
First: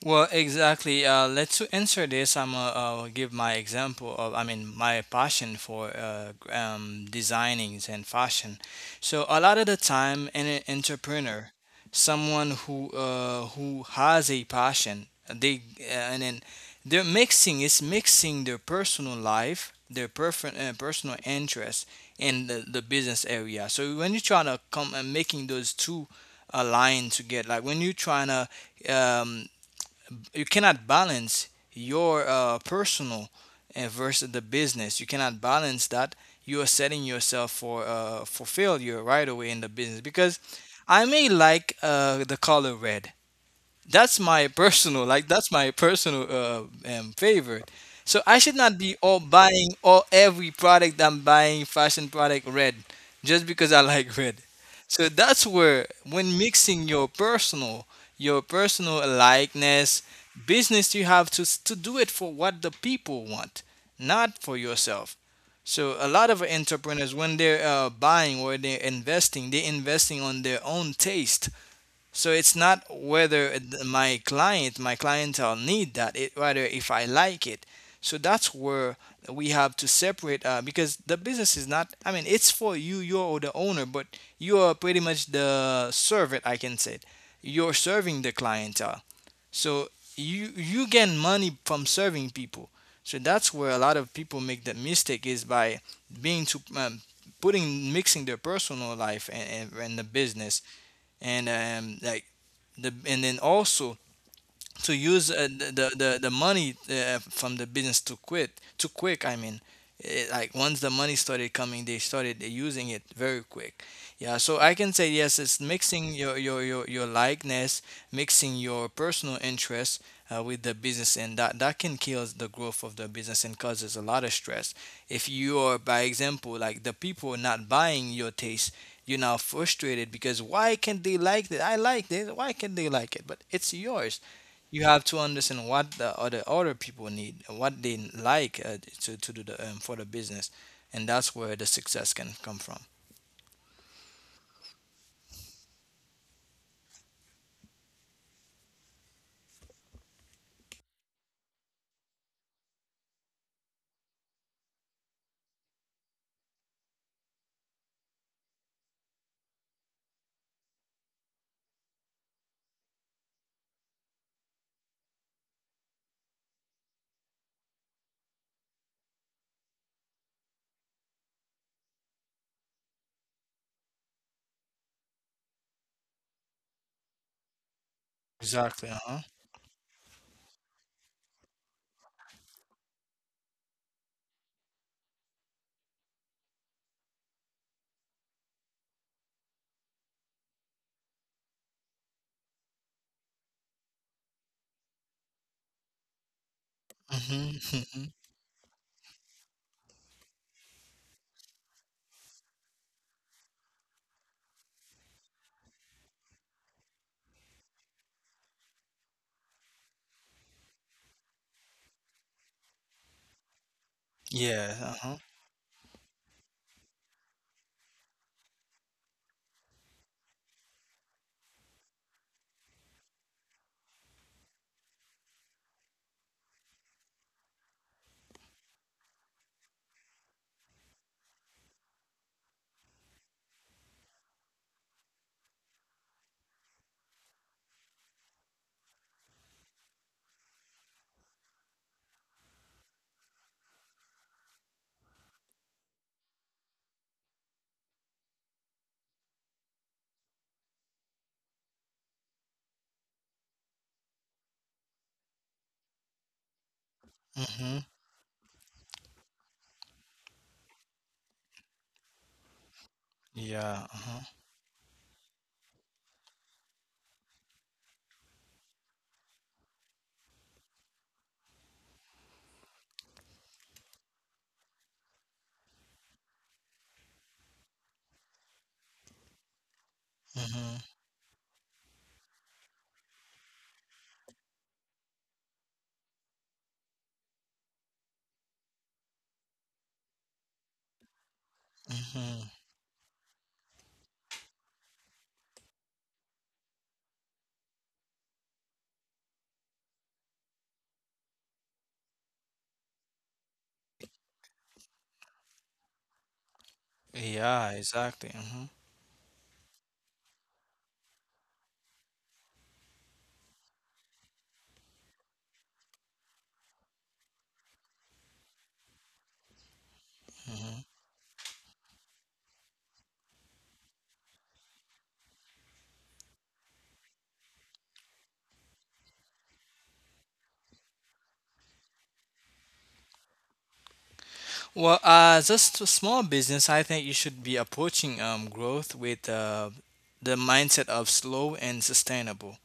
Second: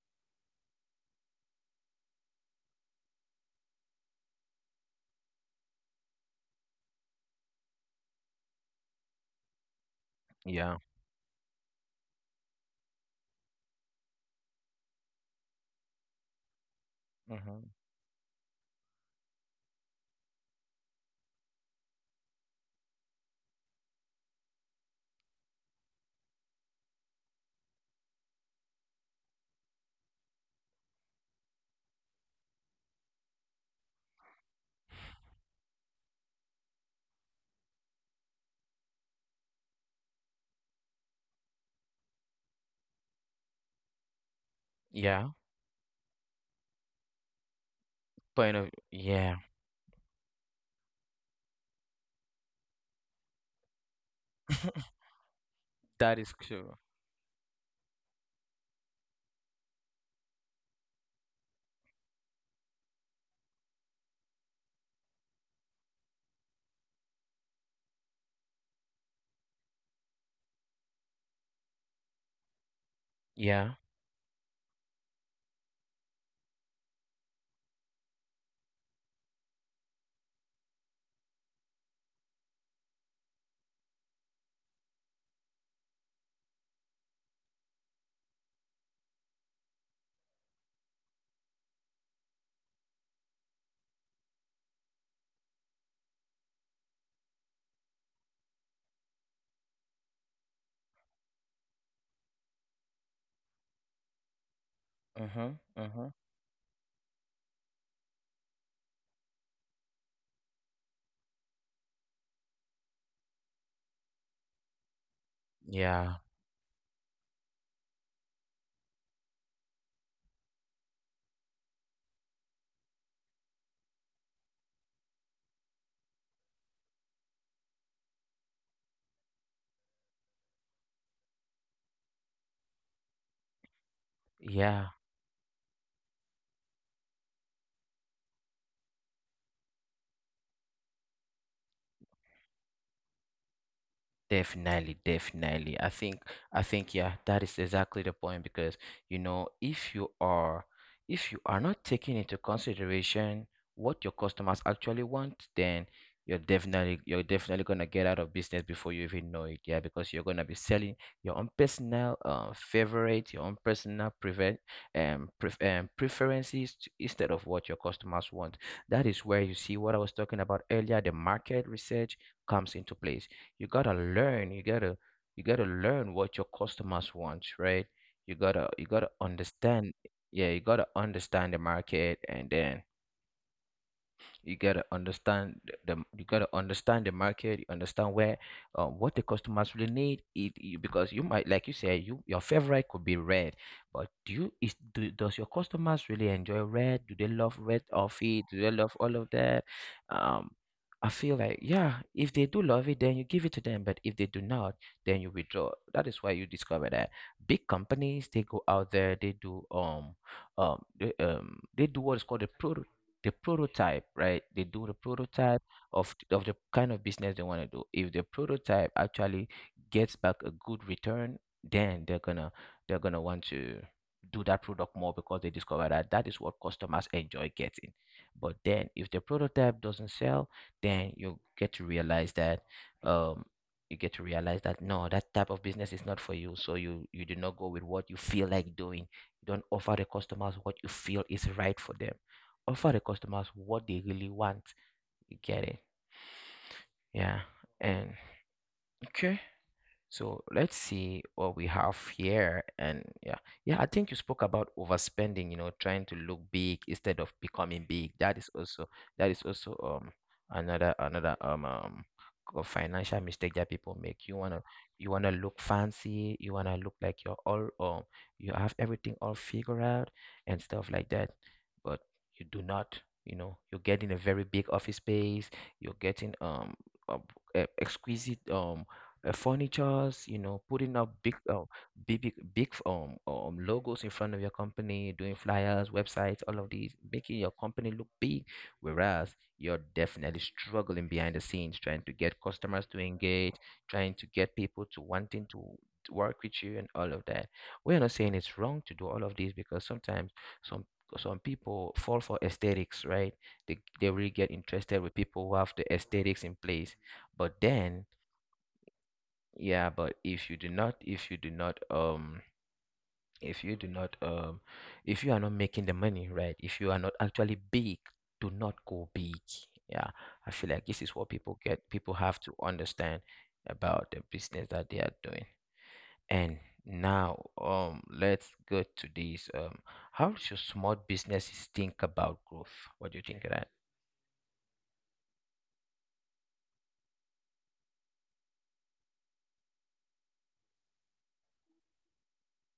[SPEAKER 2] Well, exactly. Let's to answer this. I'm gonna give my example of, I mean, my passion for designings and fashion. So a lot of the time, an
[SPEAKER 1] Yeah.
[SPEAKER 2] entrepreneur, someone who has a passion, they and then they're mixing.
[SPEAKER 1] Mm-hmm.
[SPEAKER 2] It's mixing their personal life, their personal interest, and the business area. So when you try to come and making those two align together, like when you're trying to, you cannot balance your personal and versus the business. You cannot balance that. You are setting yourself for failure right away in the business because I may like the color red, that's my personal,
[SPEAKER 1] Yeah.
[SPEAKER 2] like that's my personal favorite. So I
[SPEAKER 1] Point
[SPEAKER 2] should
[SPEAKER 1] of
[SPEAKER 2] not be all
[SPEAKER 1] yeah.
[SPEAKER 2] buying, all every product I'm buying fashion product red just because I like red. So that's where
[SPEAKER 1] That is
[SPEAKER 2] when
[SPEAKER 1] true.
[SPEAKER 2] mixing your personal likeness, business, you have to do it for what the people want, not for yourself. So a lot of entrepreneurs when they're buying or they're investing on their own taste, so it's not whether
[SPEAKER 1] Yeah.
[SPEAKER 2] my client, my clientele need that, it rather if I like it. So that's where we have to separate because the business is not, I mean, it's for you, you're the owner, but you are pretty much the servant, I can say. You're serving the clientele. So you gain money from serving people. So that's where a lot of people make the mistake is by being too putting, mixing their personal life and, and the business and like the, and then also to use
[SPEAKER 1] Mm-hmm. Mm-hmm.
[SPEAKER 2] the money from the business to quit too quick. I mean, it, like once the money started coming, they started using it very quick. Yeah, so I can say yes, it's
[SPEAKER 1] Yeah.
[SPEAKER 2] mixing your likeness, mixing your personal interests with the business, and that that can kill the growth of the business and causes a lot of stress. If you are, by example, like the people not buying your taste. You're now frustrated because why can't they like it? I like this. Why can't they like it? But it's yours.
[SPEAKER 1] Yeah.
[SPEAKER 2] You have to understand what the other people need, what they like to do the for the business, and that's where the success can come from.
[SPEAKER 1] Definitely, definitely. I think, yeah, that is exactly the point because, you know, if you are not taking into consideration what your customers actually want, then you're definitely gonna get out of business before you even know it. Yeah, because you're gonna be selling your own personal favorite, your own personal prevent preferences instead of what your customers want. That is where you see what I was talking about earlier, the market research comes into place. You gotta learn you gotta learn what your customers want, right? You
[SPEAKER 2] Exactly.
[SPEAKER 1] gotta
[SPEAKER 2] Uh huh.
[SPEAKER 1] understand, yeah, you gotta understand the market, and then you gotta understand the you gotta understand the market, you understand where what the customers really need it, you, because you might, like you said, you, your favorite could be red, but do you is do, does your customers really enjoy red? Do they love
[SPEAKER 2] Mhm.
[SPEAKER 1] red
[SPEAKER 2] Mhm.
[SPEAKER 1] outfit? Do they love all of that? Um, I feel like, yeah, if they do love it, then you give it to them, but if they do not, then you withdraw. That is why you discover that big companies, they go out there, they do they do what is called a pro the prototype, right? They do
[SPEAKER 2] Yeah.
[SPEAKER 1] the
[SPEAKER 2] Uh huh.
[SPEAKER 1] prototype of the kind of business they want to do. If the prototype actually gets back a good return, then they're gonna want to do that product more because they discover that that is what customers enjoy getting. But then if the prototype doesn't sell, then you get to realize that um you get to realize that, no, that type of business is not for you. So you do not go with what you feel like doing. You don't offer the customers what you feel is right for them. Offer the customers what they really want. You get it? Yeah. And okay, so let's see what we have here. And yeah, yeah, I think you spoke about overspending, you know, trying to look big instead of becoming
[SPEAKER 2] Mhm.
[SPEAKER 1] big. That is also, that is also um another financial mistake that
[SPEAKER 2] Yeah.
[SPEAKER 1] people
[SPEAKER 2] Uh huh.
[SPEAKER 1] make. You wanna look fancy, you wanna look like you're all, you have everything all figured out and stuff like that. But you do not, you know, you're getting a very big office space, you're getting a, a exquisite furnitures, you know,
[SPEAKER 2] Mhm.
[SPEAKER 1] putting up big, big logos in front of your company, doing flyers, websites, all of these, making your company look big, whereas you're definitely struggling behind the scenes, trying to get
[SPEAKER 2] Mhm.
[SPEAKER 1] customers to engage, trying to get people to wanting to work with you and all of that. We're not saying it's wrong to do all of these, because sometimes some some people fall for aesthetics, right? They really get interested with people who have the aesthetics in place. But
[SPEAKER 2] Yeah.
[SPEAKER 1] then,
[SPEAKER 2] Exactly. Mhm.
[SPEAKER 1] yeah, but if you do not, if you do not, if you do not, if you are not making the money, right? If you are not actually big, do not go big. Yeah, I feel like
[SPEAKER 2] Mhm.
[SPEAKER 1] this is what people get. People have to understand about the business that they are doing. And now, let's go to this. How should small businesses think about growth? What do you think of that?
[SPEAKER 2] Well, as a small business, I think you should be approaching growth with the mindset of slow and sustainable.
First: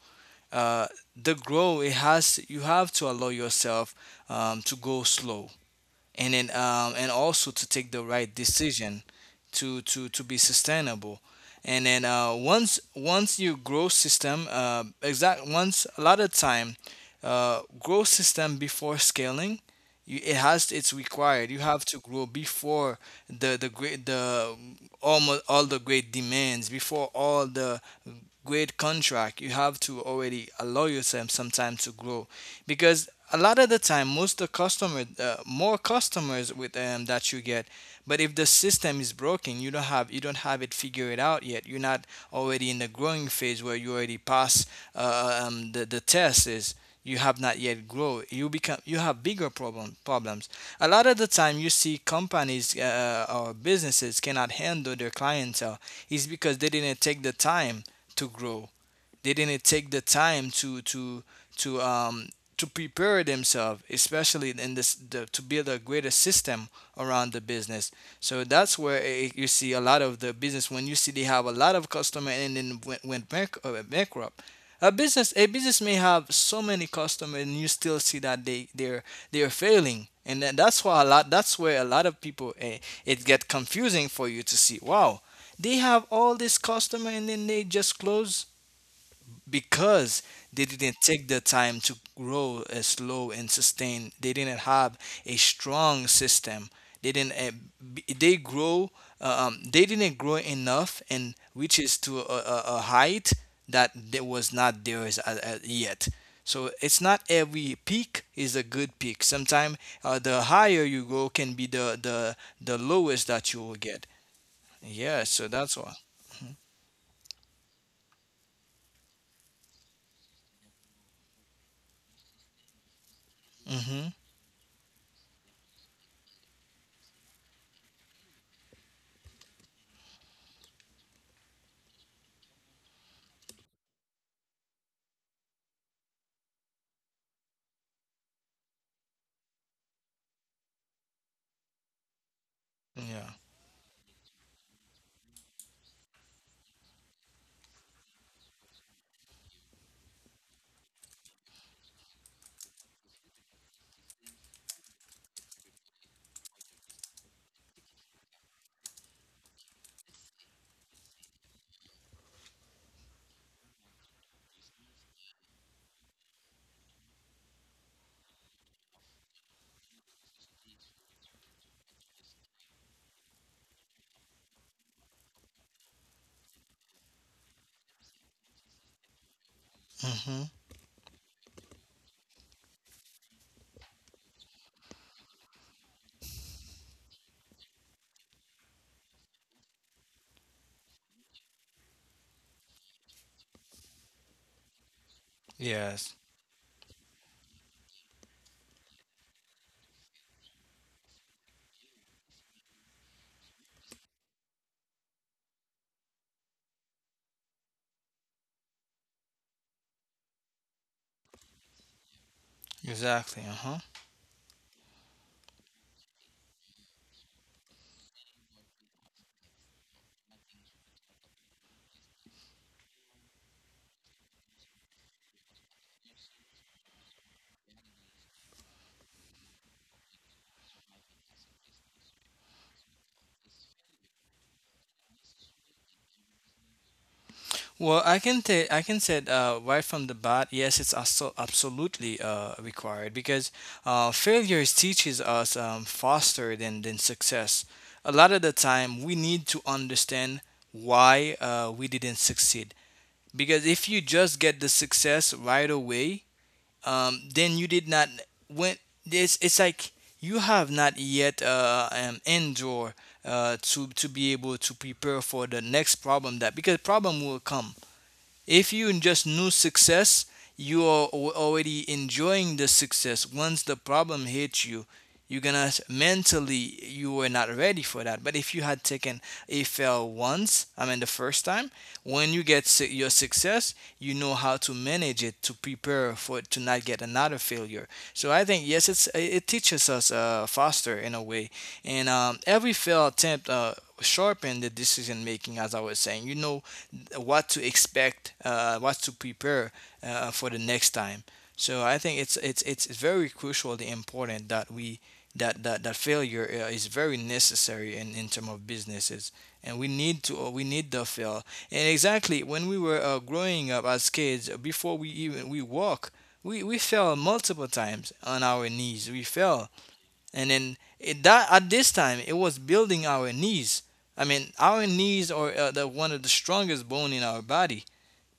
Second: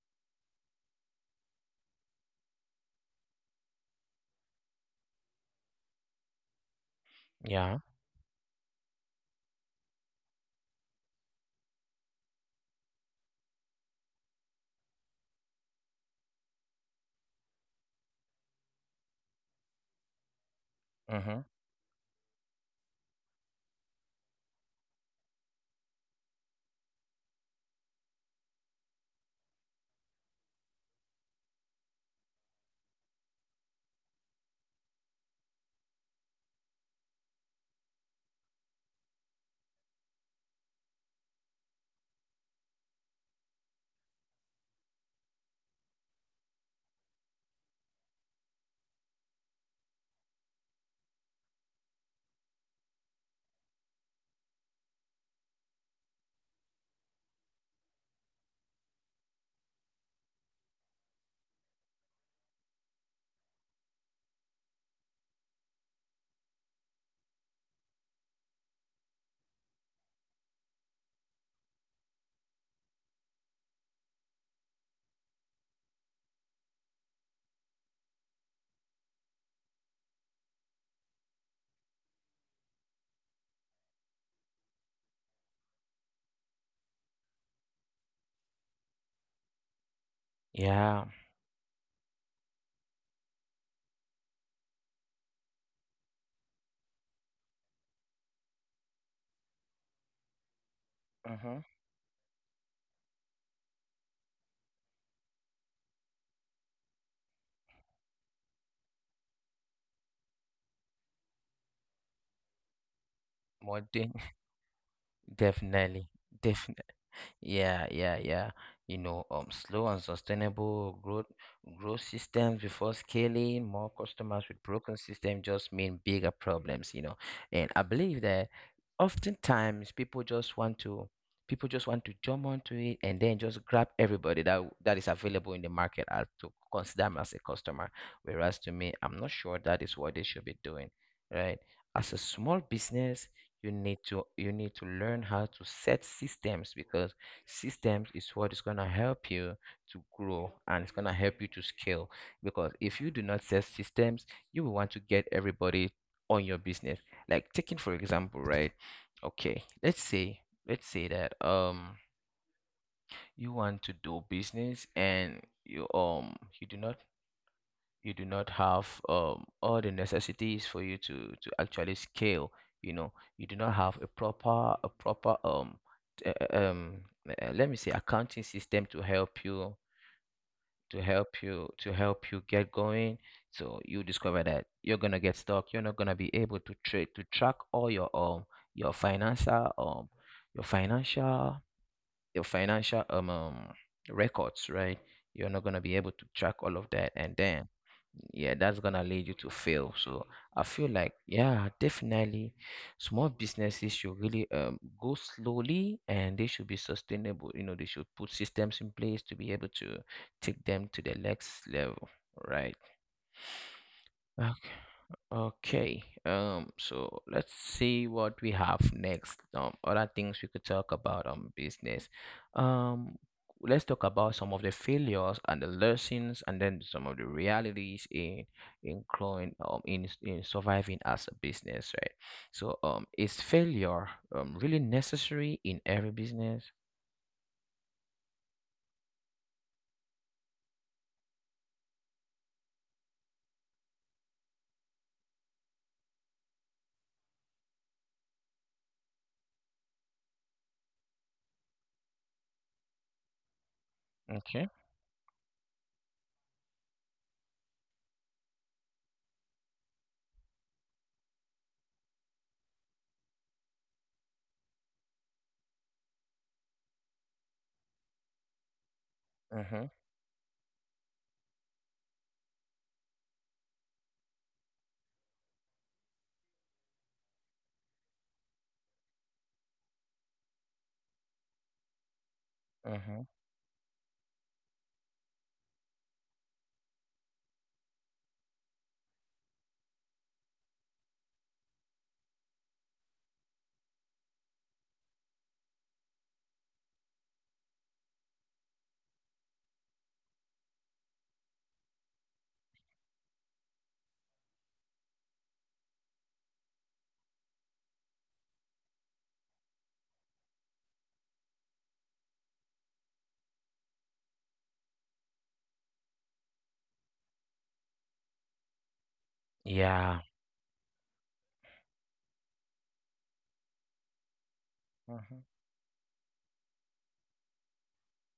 [SPEAKER 2] uh, the growth, it has, you have to allow yourself to go slow, and then and also to
[SPEAKER 1] Yeah.
[SPEAKER 2] take the right decision to be sustainable. And then once you grow system exact once, a lot of time, grow system before scaling. You, it has, it's
[SPEAKER 1] Mm-hmm.
[SPEAKER 2] required, you have to grow before the great the almost all the great demands, before all the great contract you have to already allow yourself some time to grow, because a lot of the time, most the customer more customers with that you get. But if the system is broken, you don't have, you don't have it figured out yet, you're not already in the growing phase where you already pass the test is you have not yet grow, you become, you have bigger problems. A lot of the time you see companies or businesses cannot handle their clientele is because they didn't take the time to grow. They didn't take the time to um, to prepare themselves, especially in this the, to build a greater system around the business. So that's where you see a lot of the business when you see they have a lot of customer and then went, went bankrupt. A business may have so many customers and you still see that they're failing. And then that's why a lot that's where a lot of people eh, it get confusing for you to see. Wow, they have all this customer and then they just close because they didn't
[SPEAKER 1] Yeah.
[SPEAKER 2] take the time to grow as slow and sustain. They didn't have a strong system. They didn't. They grow. They didn't grow enough and
[SPEAKER 1] Mm-hmm.
[SPEAKER 2] reaches to a height that there was not theirs yet. So it's not every peak is a good peak. Sometimes the higher you go can be the lowest that you will
[SPEAKER 1] More
[SPEAKER 2] get.
[SPEAKER 1] thing.
[SPEAKER 2] Yeah. So that's why.
[SPEAKER 1] Definitely. Definitely. Yeah, yeah, yeah. You know, slow and sustainable growth, growth systems before scaling, more
[SPEAKER 2] Mhm.
[SPEAKER 1] customers with broken systems just mean bigger problems, you know. And I believe that oftentimes people just want to jump onto it and then just grab everybody that is available in the market as to consider them as a customer. Whereas to me, I'm not sure that is what they should be doing, right? As a small business,
[SPEAKER 2] Yeah.
[SPEAKER 1] you need to learn how to set systems, because systems is what is going to help you to grow, and it's going to help you to scale. Because if you do not set systems, you will want to get everybody on your business. Like, taking for example, right? Okay, let's say, let's say that you want to do business and you you do not, have all the necessities for you to actually scale, you know. You do not have a proper t- uh, um let me say accounting system to help you
[SPEAKER 2] Mhm.
[SPEAKER 1] to help you get going. So you discover that you're gonna get stuck, you're not gonna be able to trade to track all your financial, your financial your financial records, right? You're not gonna be
[SPEAKER 2] Yes.
[SPEAKER 1] able to track all of that, and then yeah, that's gonna lead you to fail. So I feel like, yeah, definitely, small businesses should really go slowly, and they should be sustainable. You know, they should put systems in place to be able to take them to the next level, right?
[SPEAKER 2] Exactly. Uh huh.
[SPEAKER 1] Okay. Okay. So let's see what we have next. Other things we could talk about on business. Um, let's talk about some of the failures and the lessons, and then some of the realities in including in surviving as a business, right? So is failure really necessary in every business?
[SPEAKER 2] Well, I can I can say right from the bat, yes, it's also absolutely required because failures teaches us faster than success. A lot of the time, we need to understand why we didn't succeed, because if you just get the
[SPEAKER 1] Okay.
[SPEAKER 2] success right away, then you did not, when, this it's like you have not yet endure to be able to prepare for the next problem that, because problem will come. If you just knew
[SPEAKER 1] Mm-hmm.
[SPEAKER 2] success, you are already enjoying the success. Once the problem hits you, you're gonna, mentally you were not ready for that. But if you had taken a fail once, I mean the first time, when you get your
[SPEAKER 1] Mm-hmm.
[SPEAKER 2] success, you know how to manage it, to prepare for it, to not get another failure. So I think yes, it's it teaches us faster in a way, and every fail attempt sharpen the decision making. As I was saying, you know what to expect, what to prepare for the next time. So I think it's very crucially important that that failure is very necessary in terms of businesses, and we need to we need the fail. And exactly, when we were growing up as kids, before we even we walk, we fell multiple times on our knees. We fell,
[SPEAKER 1] Yeah.
[SPEAKER 2] and then it, that at this time it was building our knees. I mean our knees are the one of the strongest bone in our body,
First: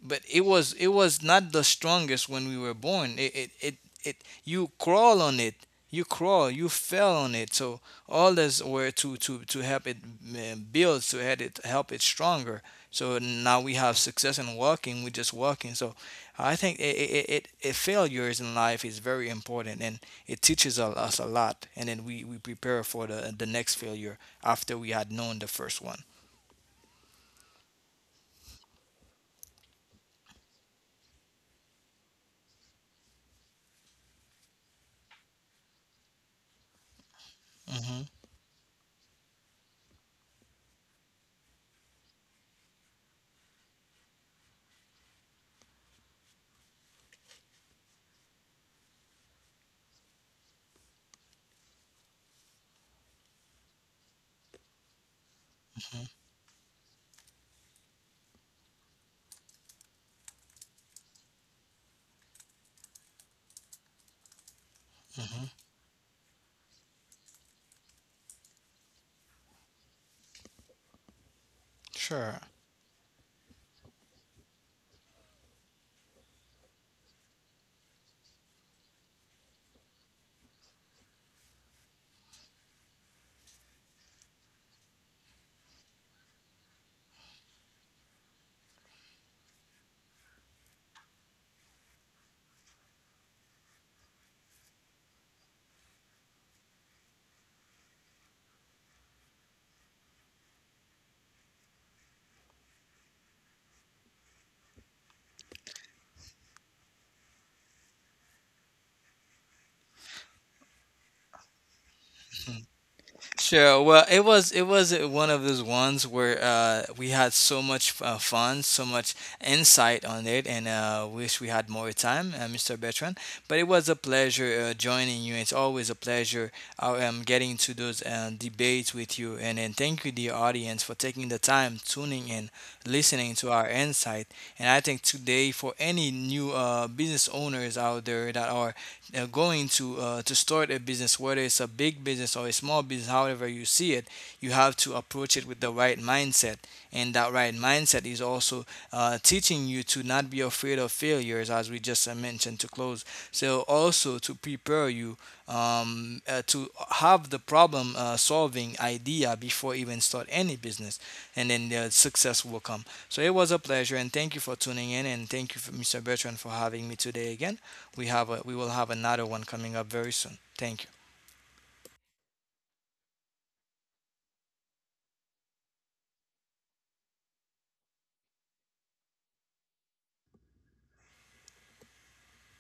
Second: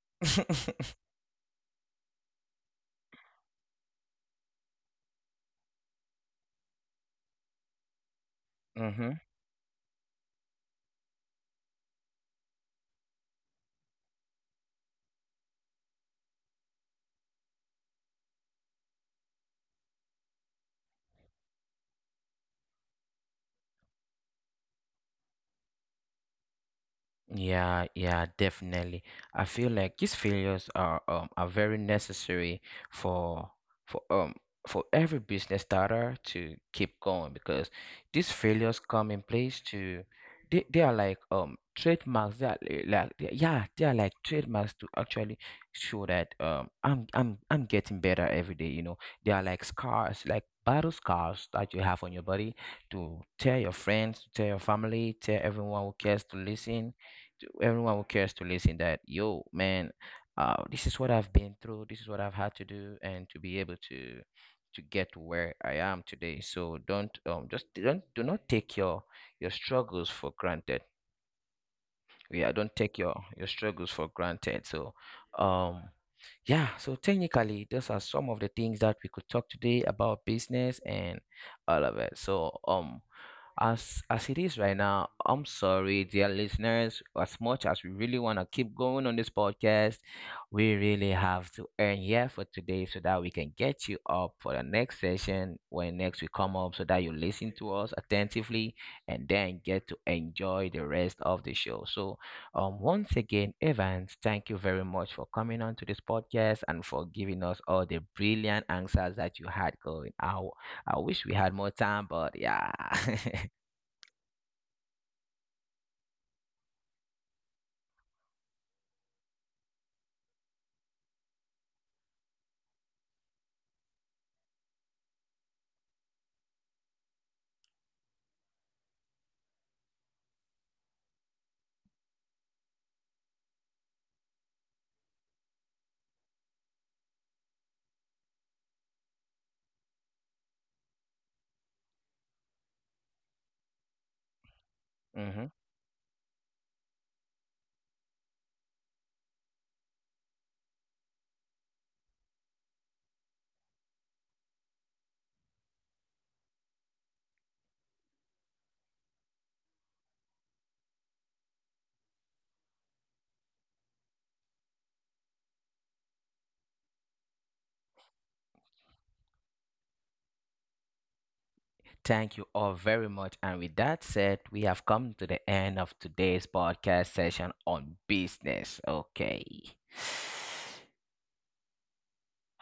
[SPEAKER 2] but it was,
[SPEAKER 1] Mm-hmm.
[SPEAKER 2] it was not the strongest when we were born. It you crawl on it, you crawl, you fell on it. So all this were to help it build, to help it, help it stronger. So now we have success in walking. We're just walking. So I think it failures in life is very important, and it teaches us a lot. And then we prepare for the next failure after we had known the first one.
[SPEAKER 1] Yeah, yeah, definitely. I feel like these failures are very necessary for for um for every business starter to keep going, because
[SPEAKER 2] Hmm.
[SPEAKER 1] these failures come in place to, they are like trademarks that yeah, they are like trademarks to actually show that I'm I'm getting better every day, you know. They are like scars, like battle scars that you have on your body, to tell your friends, to tell your family, tell everyone who cares to listen, that yo man, this is what I've been through, this is what I've had to do, and to be able to get to
[SPEAKER 2] Hmm.
[SPEAKER 1] where I am today. So don't just don't do not take your struggles for granted.
[SPEAKER 2] Sure.
[SPEAKER 1] Yeah, don't take your struggles for granted. So um yeah, so technically those are some of the things that we could talk today about business and all of it. So as it is right now, I'm sorry dear listeners, as much as we really want to keep going on this podcast, we really have to end here for today, so that we can get you up for the next session when next we come up, so that you listen to us attentively and then get to enjoy the rest of the show. So once again, Evans, thank you very much for coming on to this podcast and for giving us all the brilliant answers that you had going. I wish we had more time, but yeah.
[SPEAKER 2] Sure. Well, it was, it was one of those ones where we had so much fun, so much insight on it, and wish we had more time, Mr. Bertrand. But it was a pleasure joining you. It's always a pleasure getting to those debates with you, and thank you, dear audience, for taking the time tuning in, listening to our insight. And I think today, for any new business owners out there that are going to start a business, whether it's a big business or a small business, however you see it, you have to approach it
[SPEAKER 1] Mhm.
[SPEAKER 2] with the right mindset. And that right mindset is also teaching you to not be afraid of failures, as we just mentioned, to close. So also to prepare you to have the problem solving idea before even start any business, and then the success will come. So it was a pleasure, and thank you for tuning in, and thank you for Mr. Bertrand, for having me today again. We have a, we will have another one coming up very soon. Thank you.
[SPEAKER 1] Thank you all very much. And with that said, we have come to the end of today's podcast session on business. Okay.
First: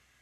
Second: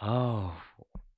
[SPEAKER 1] Oh,